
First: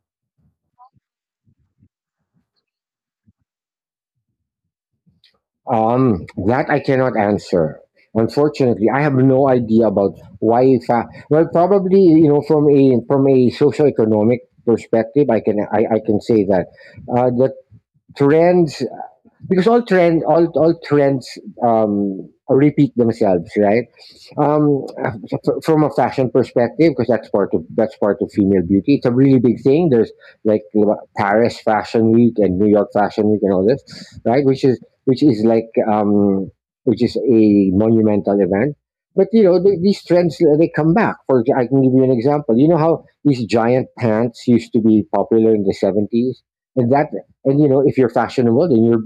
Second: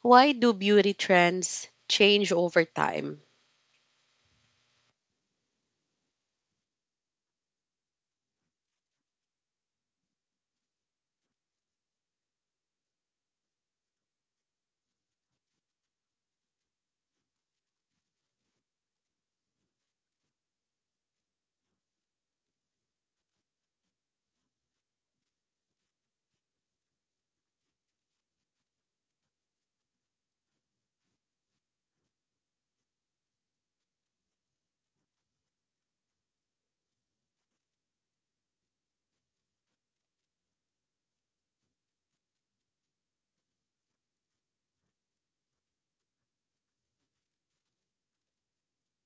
A: why do beauty trends change over time?
B: That I cannot answer. Unfortunately, I have no idea about why. Well, probably, you know, from a socioeconomic perspective, I can, I can say that the trends, because all trends repeat themselves, right? um from a fashion perspective, because that's part of, female beauty, it's a really big thing. There's, like, you know, Paris Fashion Week and New York Fashion Week and all this, right? Which is which is like um which is a monumental event. But you know, these trends, they come back. I can give you an example. You know how these giant pants used to be popular in the 70s, and that and you know, if you're fashionable, then you're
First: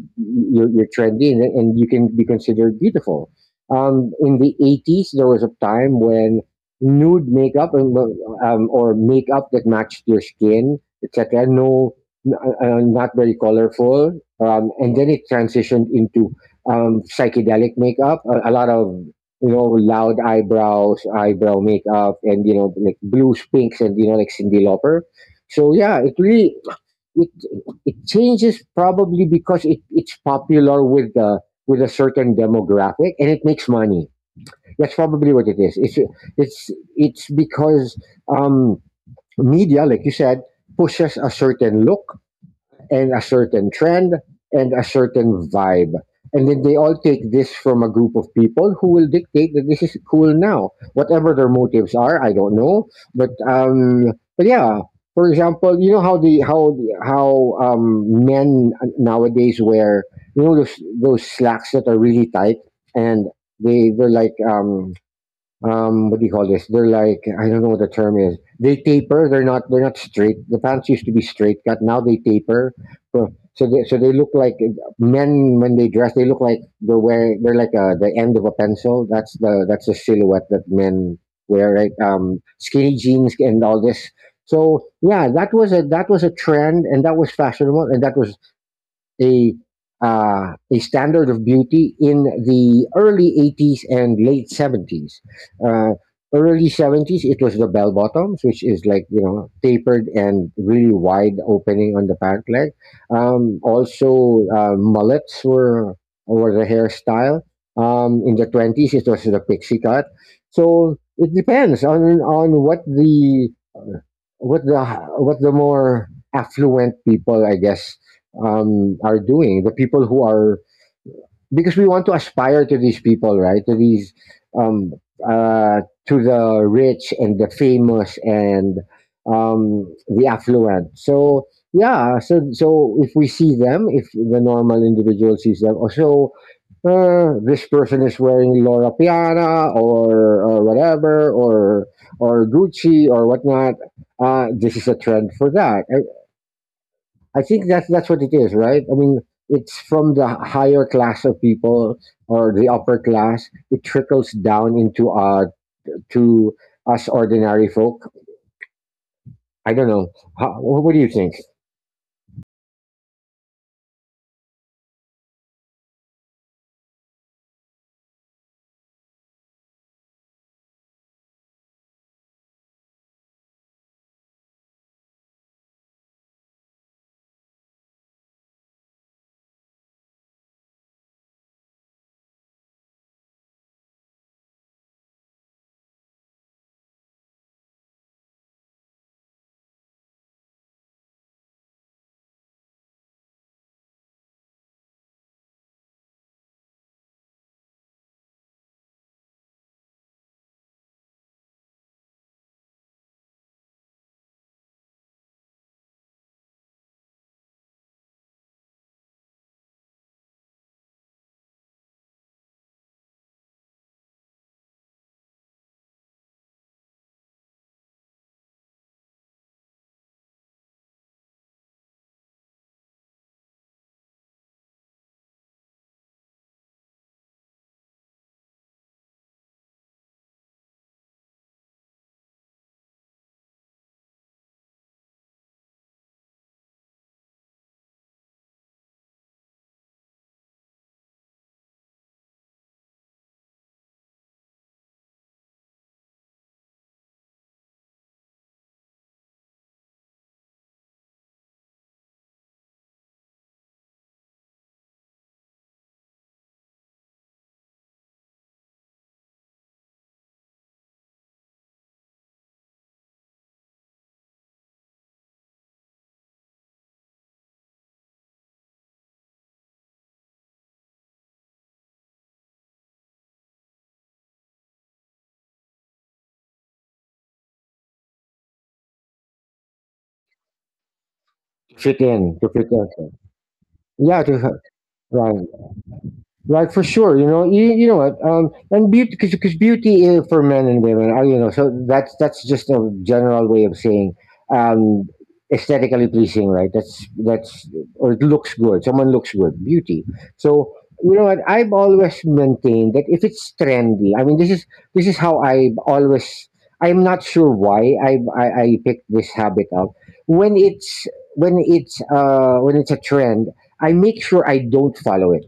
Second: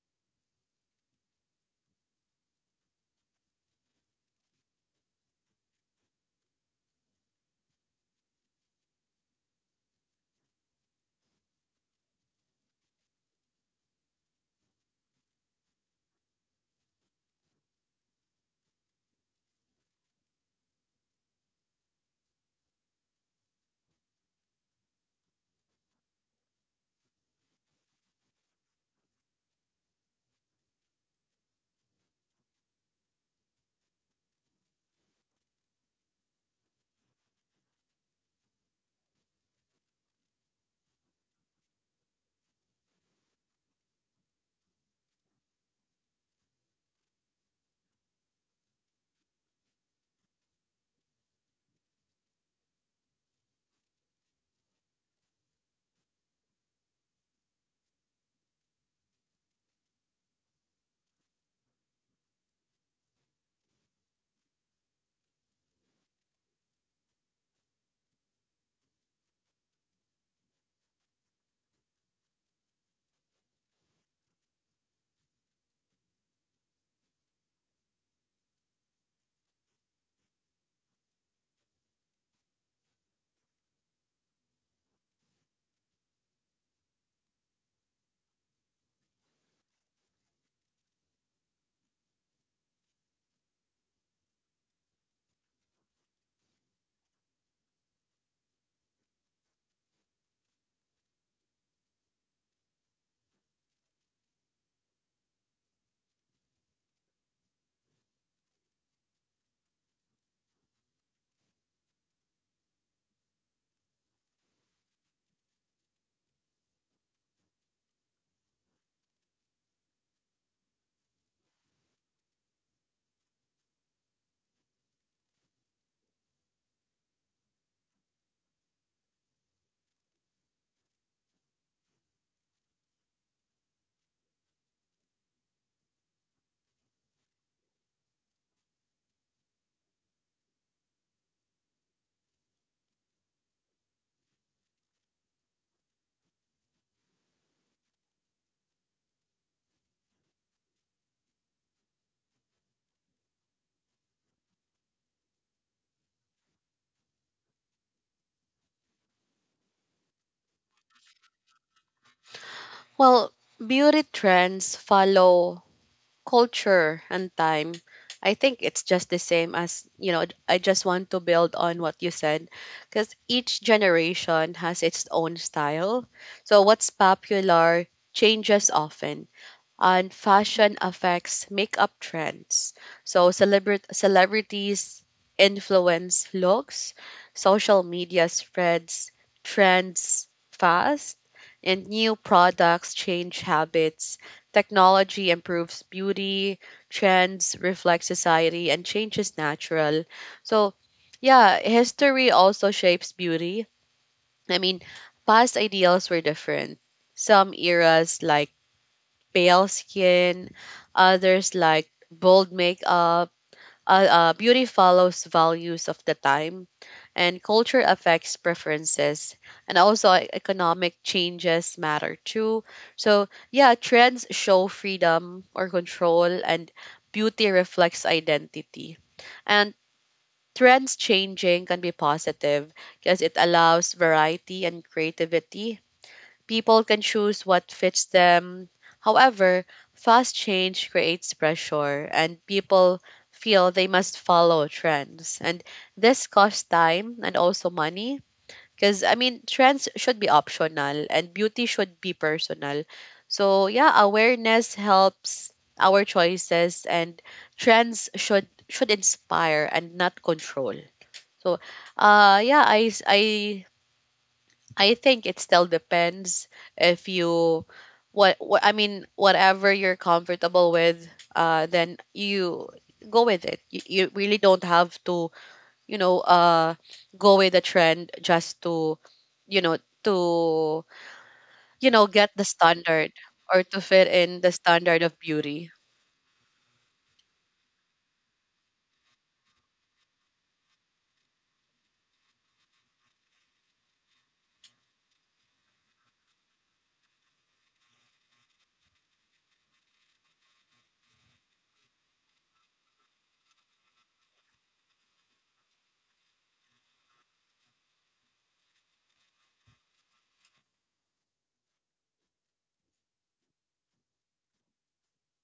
B: you're, you're trendy, and you can be considered beautiful. In the 80s, there was a time when nude makeup, and, well, or makeup that matched your skin, etc. N- Not very colorful, and then it transitioned into psychedelic makeup. A lot of, you know, loud eyebrows, eyebrow makeup, and, you know, like blues, pinks, and, you know, like Cindy Lauper. So yeah, it really, it changes, probably because it's popular with a certain demographic, and it makes money. That's probably what it is. It's it's because um, media, like you said, pushes a certain look, and a certain trend, and a certain vibe. And then they all take this from a group of people who will dictate that this is cool now. Whatever their motives are, I don't know. But um, but yeah, for example, you know how men nowadays wear, you know, those slacks that are really tight, and they they're like what do you call this? They're like, I don't know what the term is. They taper. They're not straight. The pants used to be straight cut. Now they taper. So so they look like, men when they dress, they look like they're wearing, they're like, the end of a pencil. That's the, silhouette that men wear, right? Skinny jeans and all this. So yeah, that was a, trend, and that was fashionable, and that was a, a standard of beauty in the early 80s and late 70s. Uh, Early 70s, it was the bell bottoms, which is like, you know, tapered and really wide opening on the pant leg. Mullets were, the hairstyle. In the 20s, it was the pixie cut. So it depends on, what the, what the more affluent people, I guess, are doing. The people who are, because we want to aspire to these people, right? To these, um, uh, to the rich and the famous, and the affluent. So yeah, so, if we see them, if the normal individual sees them, or so, this person is wearing Laura Piana, or whatever, or Gucci, or whatnot. This is a trend for that. I think that's, what it is, right? I mean, it's from the higher class of people, or the upper class. It trickles down into, to us ordinary folk. I don't know. How, what do you think?
A: Well, beauty trends follow culture and time. I think it's just the same. As you know, I just want to build on what you said, because each generation has its own style, so what's popular changes often, and fashion affects makeup trends. So celebrities influence looks, social media spreads trends fast, and new products change habits. Technology improves beauty, trends reflect society, and change is natural. So, yeah, history also shapes beauty. I mean, past ideals were different. Some eras, like pale skin, others like bold makeup. Beauty follows values of the time, and culture affects preferences, and also economic changes matter too. So, yeah, trends show freedom or control, and beauty reflects identity. And trends changing can be positive because it allows variety and creativity. People can choose what fits them. However, fast change creates pressure, and people feel they must follow trends. And this costs time and also money. Because, I mean, trends should be optional and beauty should be personal. So, yeah, awareness helps our choices, and trends should inspire and not control. So, yeah, I I think it still depends. If you, what I mean, whatever you're comfortable with, uh, then you go with it. You really don't have to, you know, uh, go with the trend just to, you know, to, you
B: Fit
A: know, get
B: in,
A: the
B: to fit in.
A: standard, or to fit
B: Yeah,
A: in
B: to,
A: the standard of
B: right.
A: beauty.
B: Like, for sure, you know, you know what, and beauty, because, beauty is for men and women, are, you know, so that's, just a general way of saying, um, aesthetically pleasing, right? That's, or it looks good. Someone looks good, beauty. So you know what, I've always maintained that if it's trendy, I mean, this is, how I always. I'm not sure why I picked this habit up. When it's, a trend, I make sure I don't follow it.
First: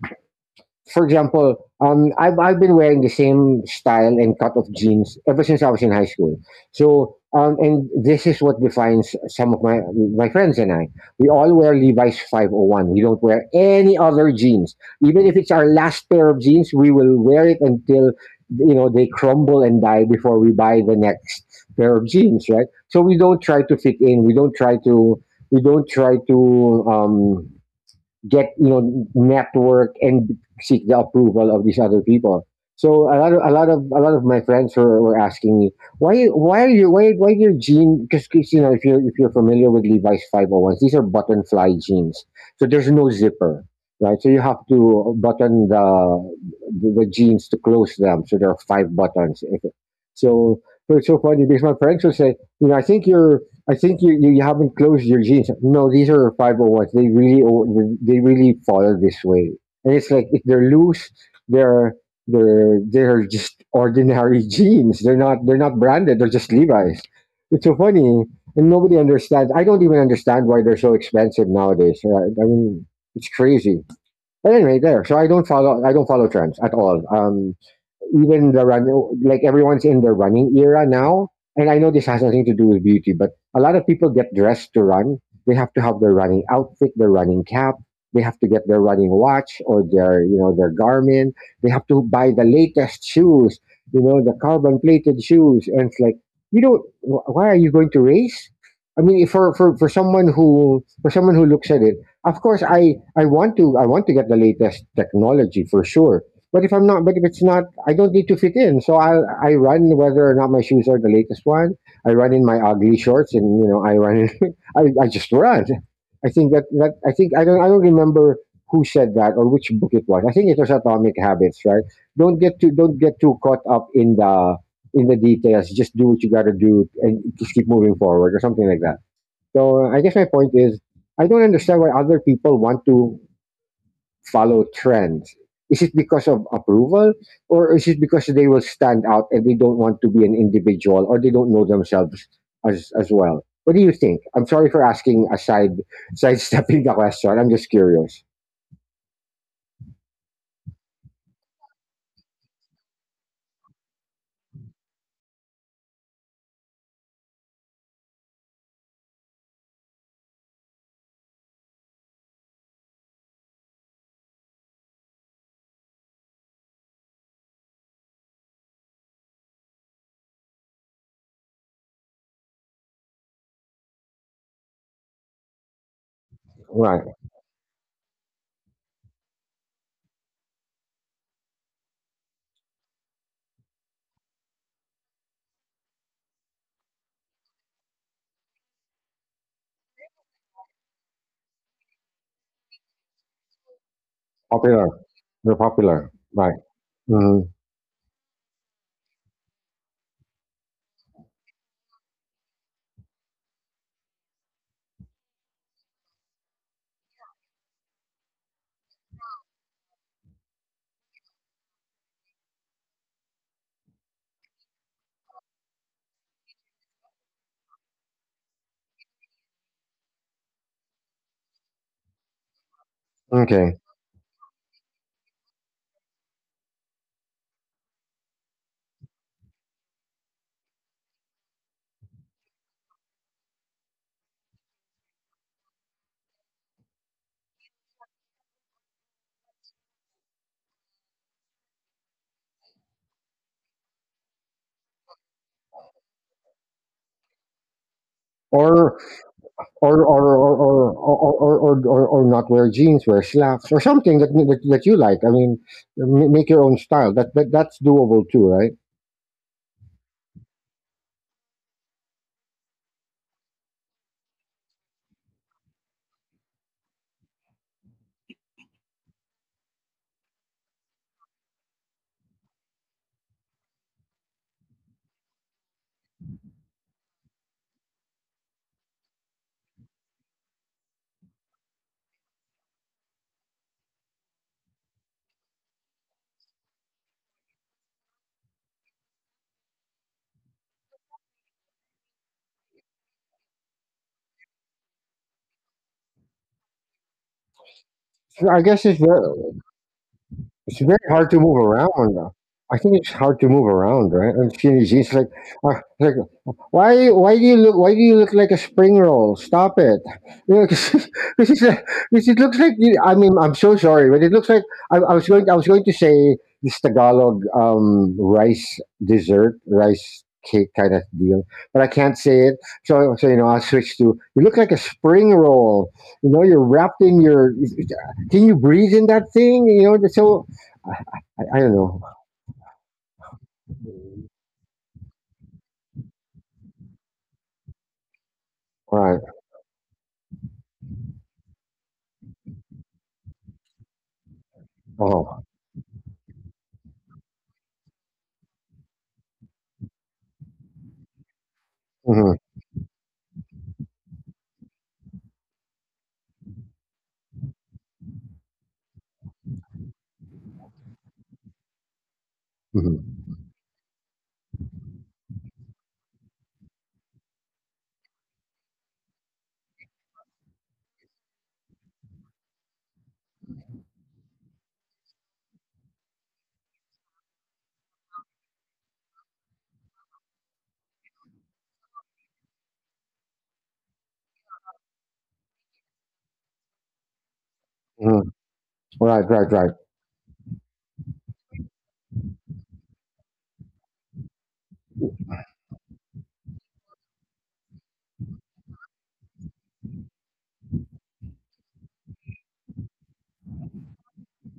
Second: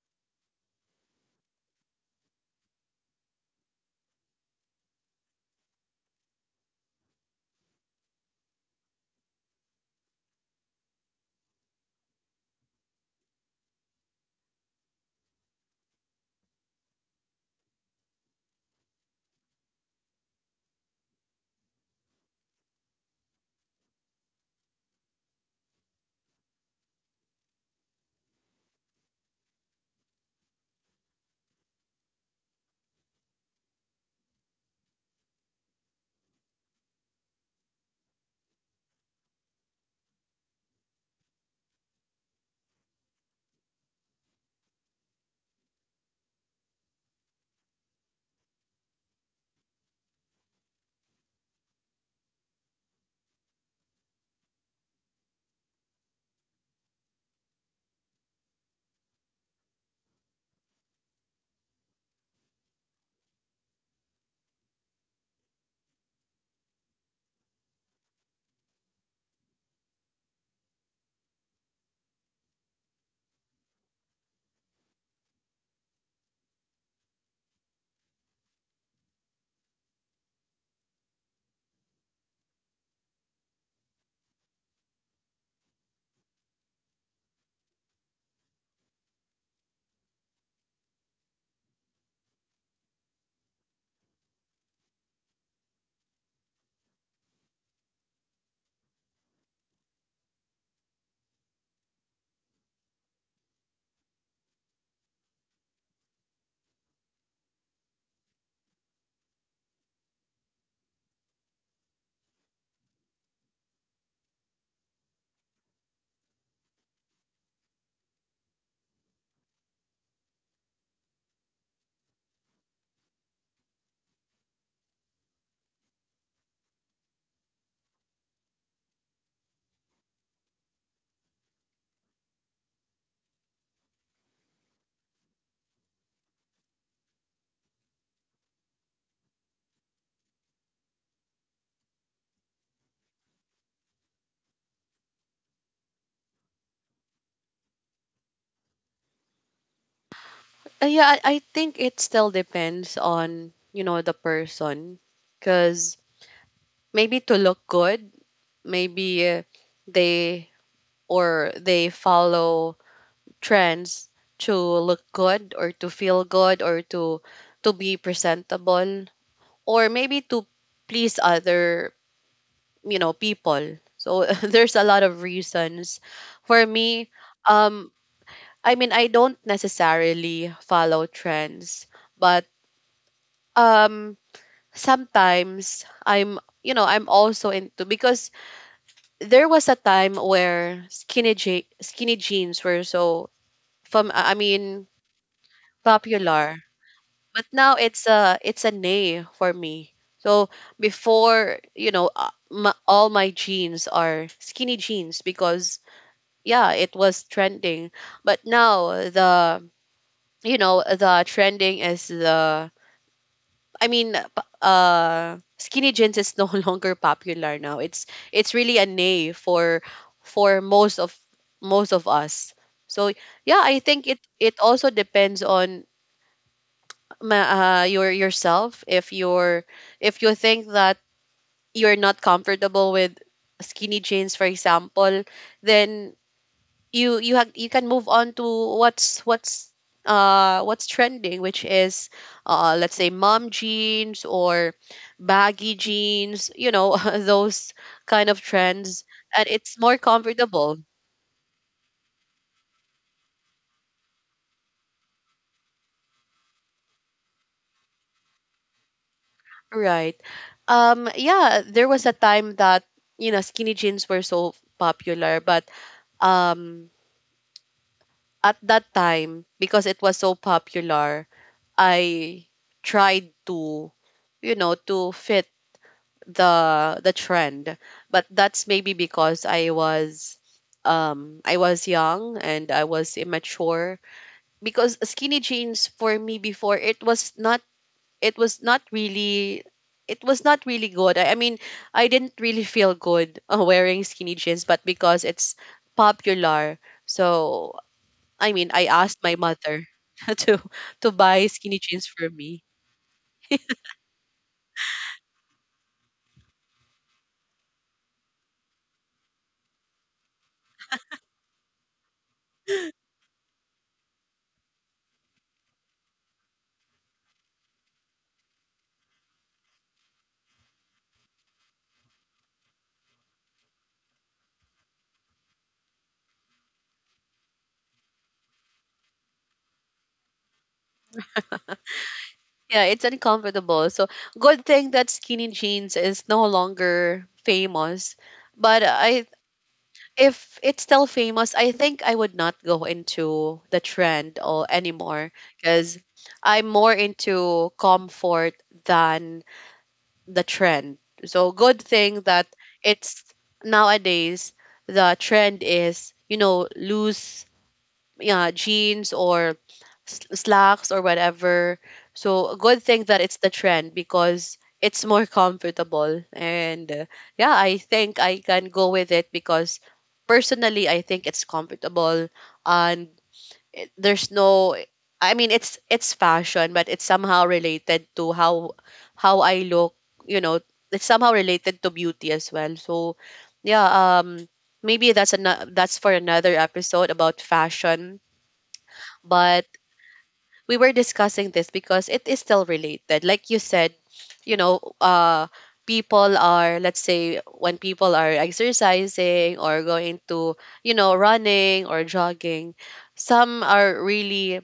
B: For example, I've been wearing the same style and cut of jeans ever since I was in high school. So, and this is what defines some of my friends and I. We all wear Levi's 501. We don't wear any other jeans. Even if it's our last pair of jeans, we will wear it until, you know, they crumble and die before we buy the next pair of jeans, right? So we don't try to fit in. We don't try to we don't try to get, you know, network and seek the approval of these other people. So a lot of my friends were, asking me, why your gene? Because, you know, if you're, familiar with Levi's five hundred ones, these are button fly jeans, so there's no zipper, right? So you have to button the, the jeans to close them. So there are five buttons. So so it's so funny because my friends will say, you know, I think you're, I think you haven't closed your jeans. No, these are 501s. They really they really follow this way. And it's like, if they're loose, they're they're just ordinary (laughs) jeans. They're not branded. They're just Levi's. It's so funny, and nobody understands. I don't even understand why they're so expensive nowadays. Right? I mean, it's crazy. But anyway, there. So I don't follow trends at all. Even the run like everyone's in the running era now, and I know this has nothing to do with beauty, but a lot of people get dressed to run. They have to have their running outfit, their running cap, they have to get their running watch or their their Garmin, they have to buy the latest shoes, you know, the carbon plated shoes. And it's like, you don't why are you going to race? I mean, if for, for someone who looks at it, of course I want to I want to get the latest technology for sure, but if I'm not, but if it's not, I don't need to fit in. So I run whether or not my shoes are the latest one. I run in my ugly shorts, and I run. (laughs) I just run. I think I don't remember who said that or which book it was. I think it was Atomic Habits, right? Don't get too caught up in the details. Just do what you got to do and just keep moving forward, or something like that. So I guess my point is, I don't understand why other people want to follow trends. Is it because of approval, or is it because they will stand out and they don't want to be an individual, or they don't know themselves as well? What do you think? I'm sorry for asking, aside sidestepping the question. I'm just curious.
A: Uh, yeah, I think it still depends on, you know, the person, because maybe to look good, maybe they, or they follow trends to look good or to feel good or to be presentable, or maybe to please other, you know, people. So (laughs) there's a lot of reasons. For me,
B: Right.
A: um, I mean, I don't necessarily follow trends, but um, sometimes I'm, you know, I'm also into, because there was a time where skinny jeans were so, from, I mean,
B: Popular. They're popular.
A: popular.
B: Right. Hmm.
A: But now it's a nay for me. So before, you know, m all my jeans are skinny jeans because, yeah, it was trending. But now the, you know, the trending is the, I mean, skinny jeans is no (laughs) longer popular. Now it's really a nay for most of us. So yeah, I
B: Okay.
A: think it, it also depends on your yourself. If you're, if you think that you're not comfortable with skinny jeans, for example, then you have, you can move on to what's, uh, what's trending, which is, uh, let's say mom jeans or baggy jeans, you know, (laughs) those kind of
B: Or
A: trends, and it's more comfortable.
B: or not wear jeans, wear slacks, or something that you like. I mean, make your own style. That's doable too, right?
A: Right. Um, yeah, there was a time that, you know, skinny jeans were so popular, but um, at that time, because it was so popular, I tried to, you know, to fit the trend. But that's maybe because I was, um, I was young and I was immature. Because skinny jeans for me before, it was not, it was not really, it was not really good. I mean, I didn't really feel good wearing skinny jeans, but because it's popular, so I
B: So I
A: mean, I
B: guess it's
A: asked
B: very—
A: my mother (laughs) to
B: it's very hard to
A: buy
B: move
A: skinny jeans
B: around.
A: for me.
B: I think it's hard to move around, right? And skinny jeans, like, uh, like, why, why do you look like a spring roll? Stop it! You know, (laughs) because it looks like. You, I mean, I'm so sorry, but it looks like— I was going to say this Tagalog rice dessert, rice cake kind of deal, but I can't say it. So you know, I switched to. You look like a spring roll. You know, you're wrapped in your. Can you breathe in that thing? You know, so I, I don't know.
A: Yeah, it's uncomfortable. So good thing that skinny jeans is no longer famous. But
B: Right.
A: I, if it's still famous, I think I would not go into the trend or anymore
B: Oh.
A: because I'm more into comfort than the trend. So good thing
B: Hmm.
A: that it's nowadays the trend is, you know, loose, yeah, jeans or slacks or whatever. So a good thing that
B: Hmm.
A: it's the trend because it's more (laughs) comfortable. And Yeah, I think I can go with it because personally, I think it's comfortable and it, there's no, I mean, it's fashion, but it's somehow related to how I look. You know, it's somehow related to beauty as well. So yeah, um, maybe that's an, that's for another episode about fashion.
B: Hmm. Right. Right.
A: But
B: Right.
A: we were discussing this because it is still related. Like you said, you know, uh, people are, let's say when people are exercising or going to, you know, running or jogging, some are really,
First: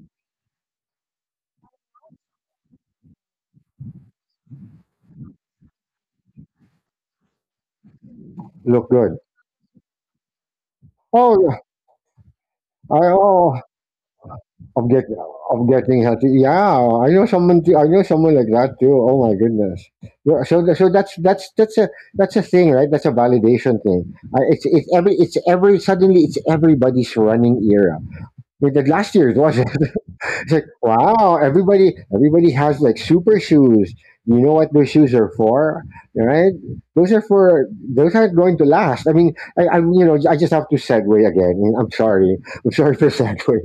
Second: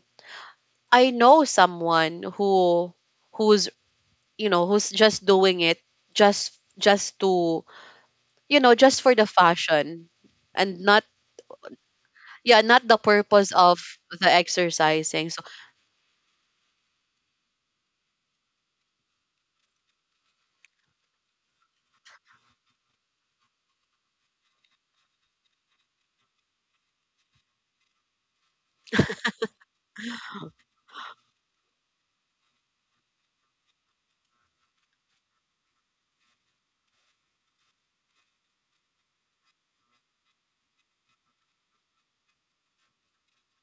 A: I know someone who who's, you know, who's just doing it, just just to, you know,
B: Look
A: just for
B: good.
A: the fashion and not,
B: Oh,
A: yeah, not the
B: I
A: purpose
B: oh,
A: of the
B: I'm getting—
A: exercising.
B: I'm getting healthy. Yeah, I know someone. I know someone like that too. Oh my goodness. Yeah, so so that's a thing, right? That's a validation thing. It's it's every— suddenly it's everybody's running era. I mean, the last year it was. (laughs) It's like, wow, everybody has like super shoes. You know what those shoes are for, right? Those are for— those aren't going to last. I mean, I'm, you know, I just have to segue again. I'm sorry for (laughs) segue.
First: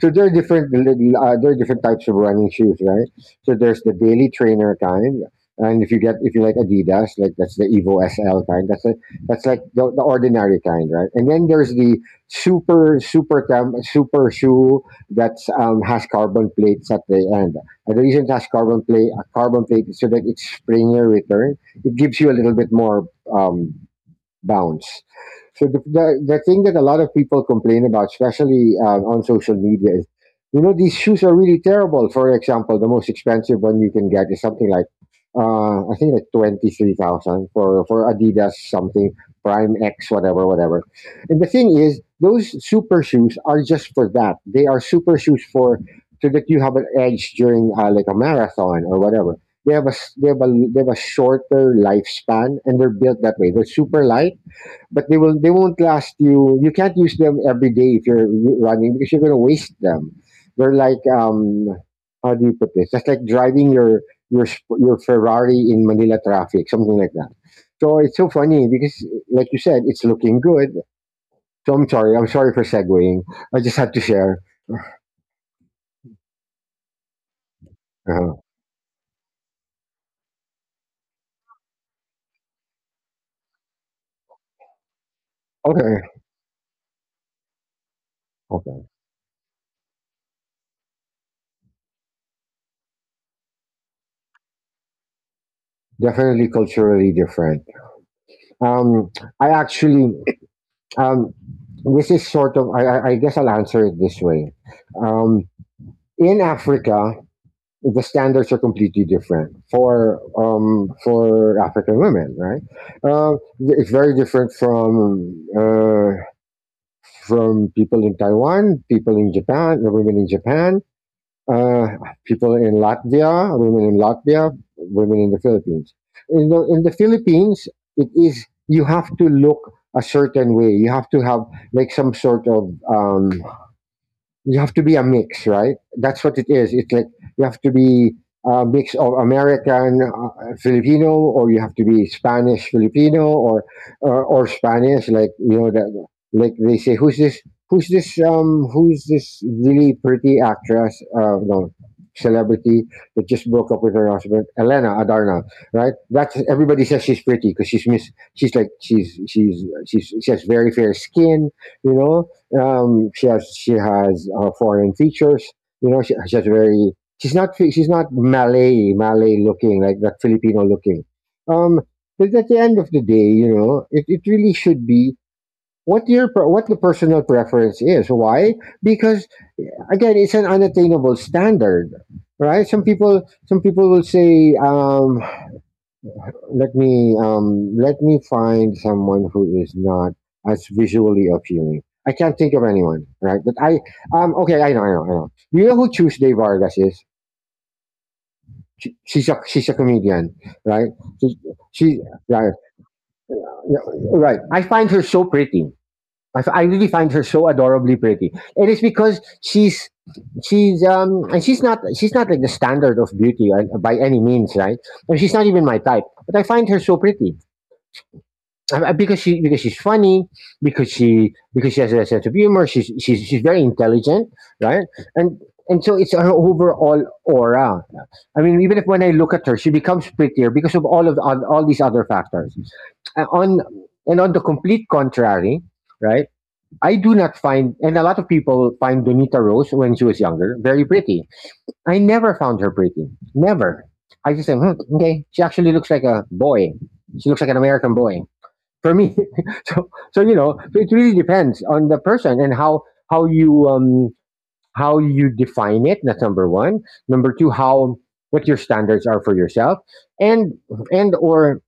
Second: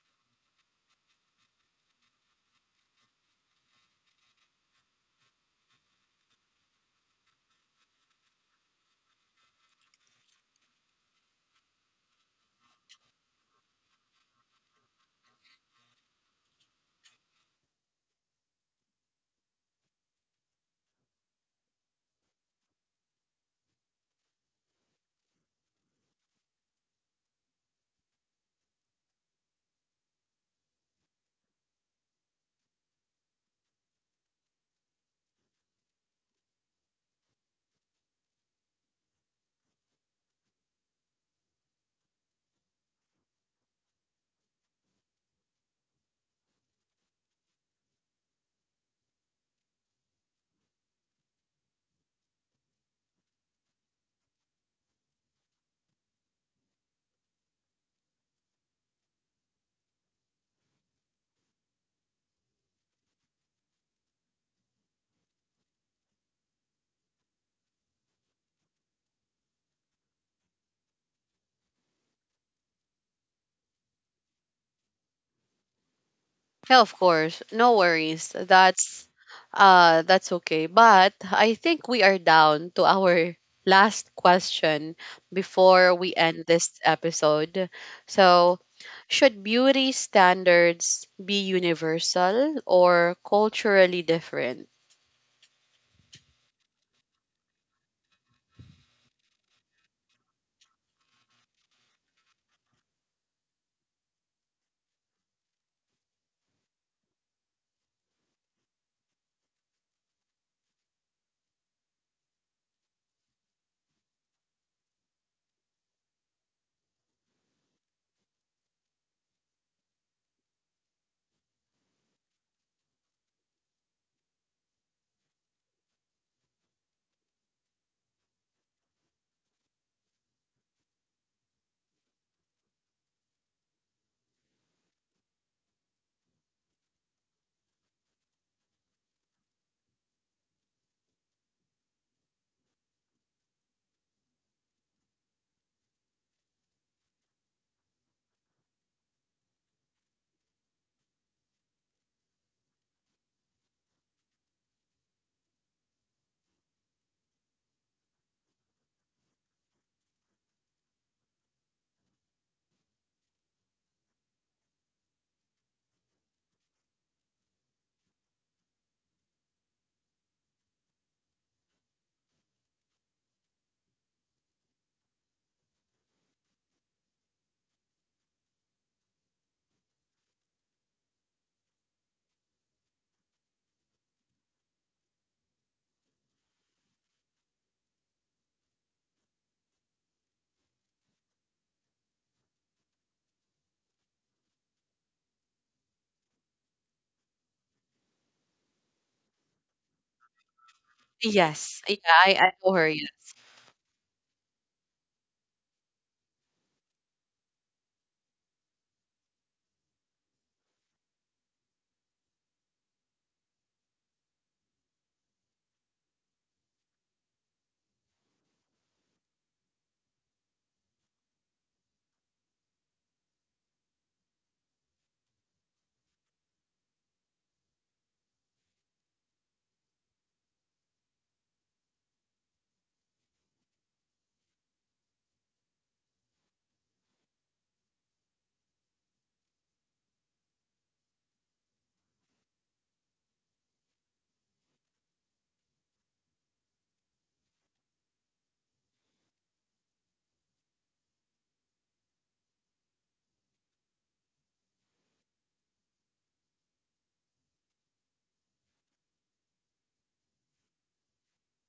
B: So there are different types of running shoes, right? So there's the daily trainer kind, and if you get— if you like Adidas, like that's the Evo SL kind. That's like the ordinary kind, right? And then there's the super super shoe that's has carbon plates at the end. And the reason it has carbon plate a carbon plate is so that it's springier return. It gives you a little bit more um, bounds. So the thing that a lot of people complain about, especially on social media, is you know, these shoes are really terrible. For example, the most expensive one you can get is something like I think like 23,000 for Adidas something Prime X whatever whatever. And the thing is, those super shoes are just for that. They are super shoes for— so that you have an edge during like a marathon or whatever. They have a they have a— they have a shorter lifespan, and they're built that way. They're super light, but they will— they won't last you. You can't use them every day if you're running, because you're going to waste them. They're like, how do you put this? That's like driving your your Ferrari in Manila traffic, something like that. So it's so funny because, like you said, it's looking good. So I'm sorry. I'm sorry for segueing. I just had to share.
A: Yeah, of course. No worries.
B: Uh-huh.
A: That's uh, that's okay. But I think we are down to our last question before
B: Okay.
A: we end this episode. So,
B: Okay.
A: should beauty standards be universal or culturally different?
B: Definitely culturally different. Um, I actually— Um, this is sort of— I guess I'll answer it this way. Um, in Africa, the standards are completely different for African women, right? Uh, it's very different from people in Taiwan, people in Japan, the women in Japan, uh, people in Latvia, women in Latvia, women in the Philippines. In the Philippines, it is— you have to look a certain way. You have to have like some sort of— you have to be a mix, right? That's what it is. It's like you have to be a mix of American, Filipino, or you have to be Spanish Filipino, or or Spanish. Like, you know that, like they say, who's this? Who's this? Who's this really pretty actress? No, celebrity that just broke up with her husband, Elena Adarna, right? That's— everybody says she's pretty because she's miss. She's like— she's she has very fair skin, you know, she has— she has foreign features. You know, she very. She's not Malay Malay looking like that Filipino looking. Um, but at the end of the day, you know, it really should be what your what the personal preference is. Why? Because again, it's an unattainable standard, right? Some people will say, let me find someone who is not as visually appealing. I can't think of anyone, right? But I— okay, I know. You know who Tuesday Vargas is? She's a— she's a comedian, right? She,
A: Yes. Yeah,
B: she
A: I
B: right,
A: know her. Yeah.
B: right. I find her so pretty. I really find her so adorably pretty. It is because she's— she's and she's not— she's not like the standard of beauty, by any means, right? And she's not even my type, but I find her so pretty. Because she— because she's funny, because she has a sense of humor. She's very intelligent, right? and and so it's her overall aura. I mean, even if— when I look at her, she becomes prettier because of all of all these other factors. On And on the complete contrary, right? I do not find— and a lot of people find Donita Rose when she was younger very pretty. I never found her pretty. Never. I just think, hmm, okay, she actually looks like a boy. She looks like an American boy, for me. (laughs) So, so you know, so it really depends on the person, and how— how you, how you define it. That's number 1. Number 2, how what your standards are for yourself, and and or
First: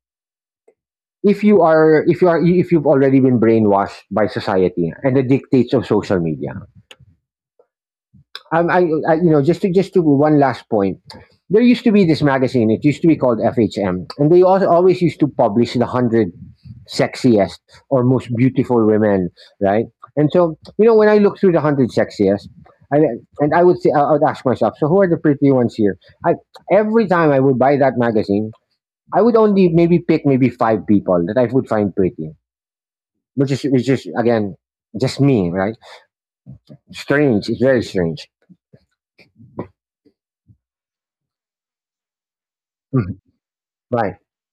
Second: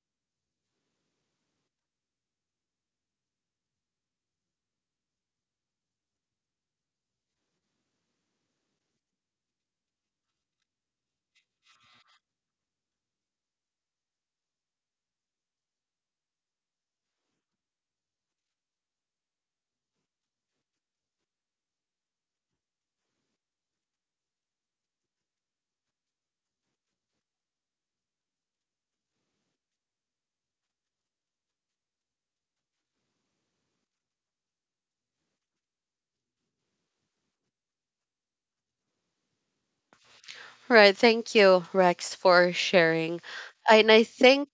B: if you are— if you've already been brainwashed by society and the dictates of social media. Um, I, I, you know, just to— just to one last point. There used to be this magazine. It used to be called FHM, and they also always used to publish the 100 sexiest or most beautiful women, right? And so, you know, when I look through the 100 sexiest, I, and I would say, I would ask myself, so who are the pretty ones here? I— every time I would buy that magazine, I would only maybe pick maybe 5 people that I would find pretty, which is— which is again just me, right? Strange. It's very strange.
A: Right. Thank you, Rex, for sharing.
B: Mhm.
A: And I
B: Right.
A: think,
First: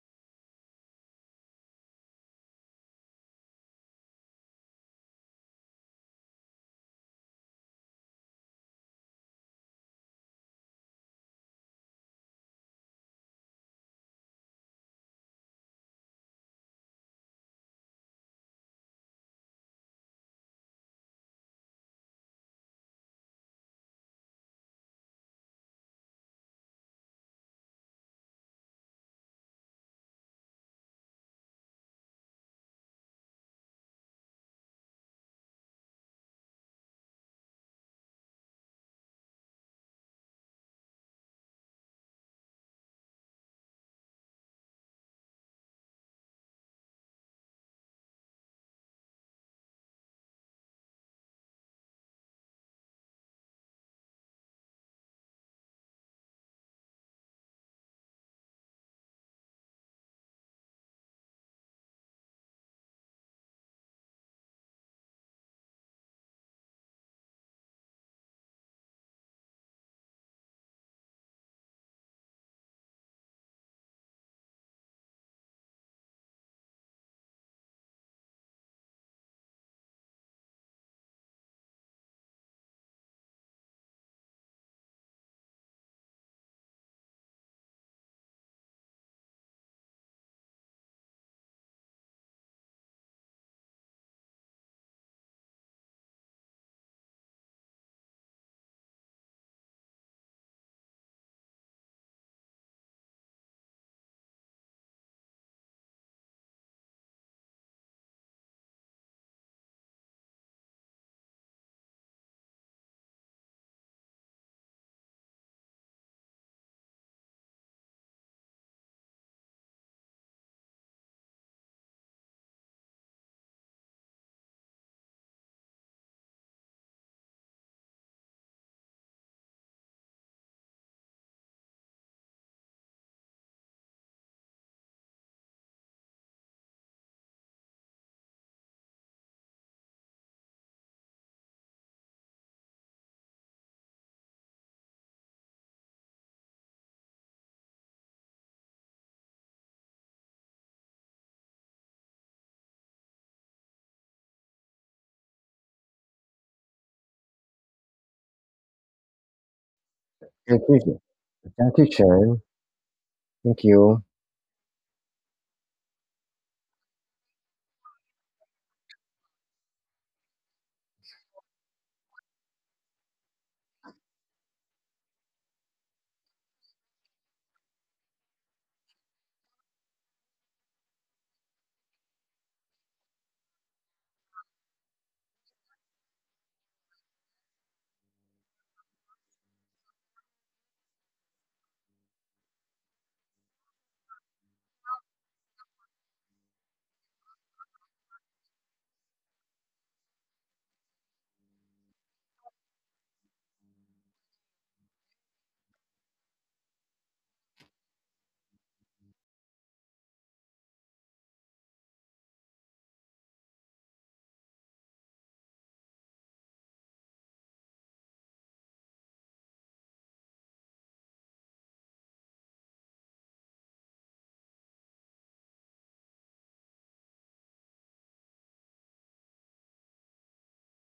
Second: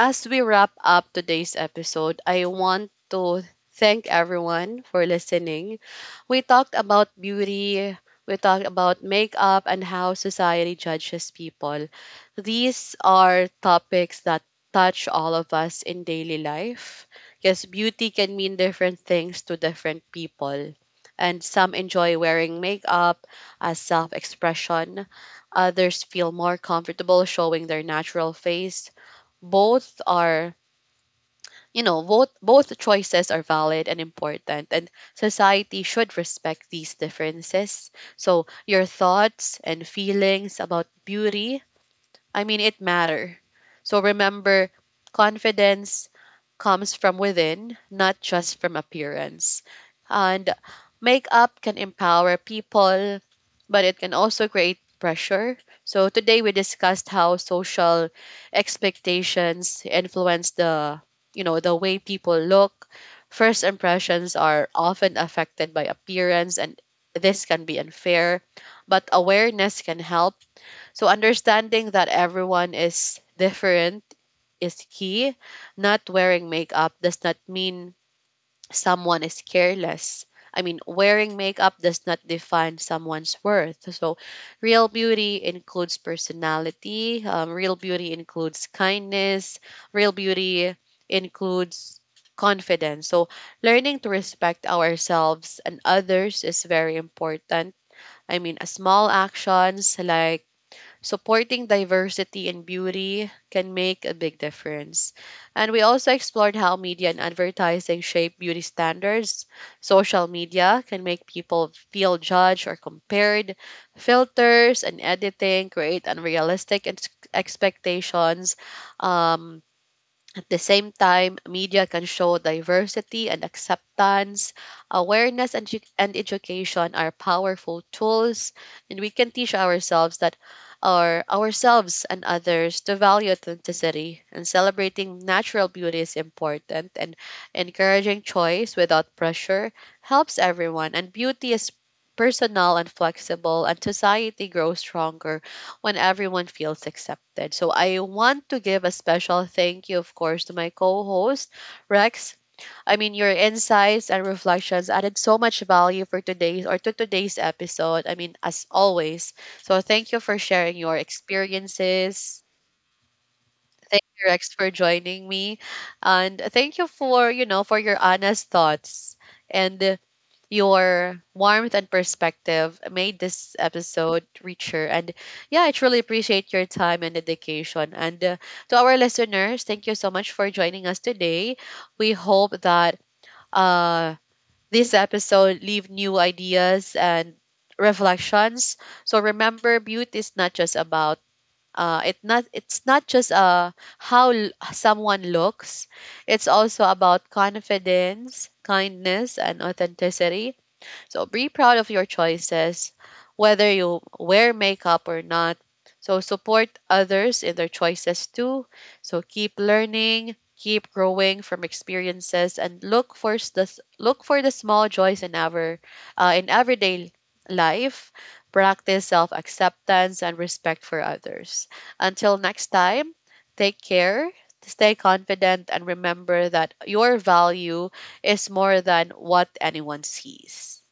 A: as we wrap up today's episode, I want to thank everyone for listening. We talked about beauty, we talked about makeup, and how society judges people. These are topics that touch all of us in daily life because beauty can mean different things to different people. And some enjoy wearing makeup as self expression, others feel more comfortable showing their natural face. Both are, you know, both, both choices are valid and important, and society should respect these differences. So your thoughts and feelings about beauty, I mean, it matter. So remember, confidence comes from within, not just from appearance. And makeup can empower people, but it can also create pressure. So today we discussed how social expectations influence the, you know, the way people look. First impressions are often affected by appearance, and this can be unfair, but awareness can help. So understanding that everyone is different is key. Not wearing makeup does not mean someone is careless. I mean, wearing makeup does not define someone's worth. So, real beauty includes personality, real beauty includes kindness, real beauty includes confidence. So, learning to respect ourselves and others is very important. I mean, a small actions like supporting diversity and beauty can make a big difference. And we also explored how media and advertising shape beauty standards. Social media can make people feel judged or compared. Filters and editing create unrealistic expectations. Um, at the same time, media can show diversity and acceptance. Awareness and and education are powerful tools, and we can teach ourselves that ourselves and others to value authenticity, and celebrating natural beauty is important, and encouraging choice without pressure helps everyone, and beauty is personal and flexible, and society grows stronger when everyone feels accepted. So I want to give a special thank you, of course, to my co host, Rex. I mean, your insights and reflections added so much value for today's, or to today's episode. I mean, as always. So thank you for
B: Thank
A: sharing your
B: you. Thank you, Chen.
A: experiences.
B: Thank you.
A: Thank you, Rex, for joining me. And thank you for, you know, for your honest thoughts. And your warmth and perspective made this episode richer. And yeah, I truly appreciate your time and dedication. And To our listeners, thank you so much for joining us today. We hope that uh, this episode leave new ideas and reflections. So remember, beauty is not just about, it not, it's not just, how someone looks. It's also about confidence, kindness, and authenticity. So be proud of your choices, whether you wear makeup or not. So support others in their choices too. So keep learning, keep growing from experiences, and look for look for the small joys in our in everyday life. Practice self acceptance and respect for others. Until next time, take care, stay confident, and remember that your value is more than what anyone sees.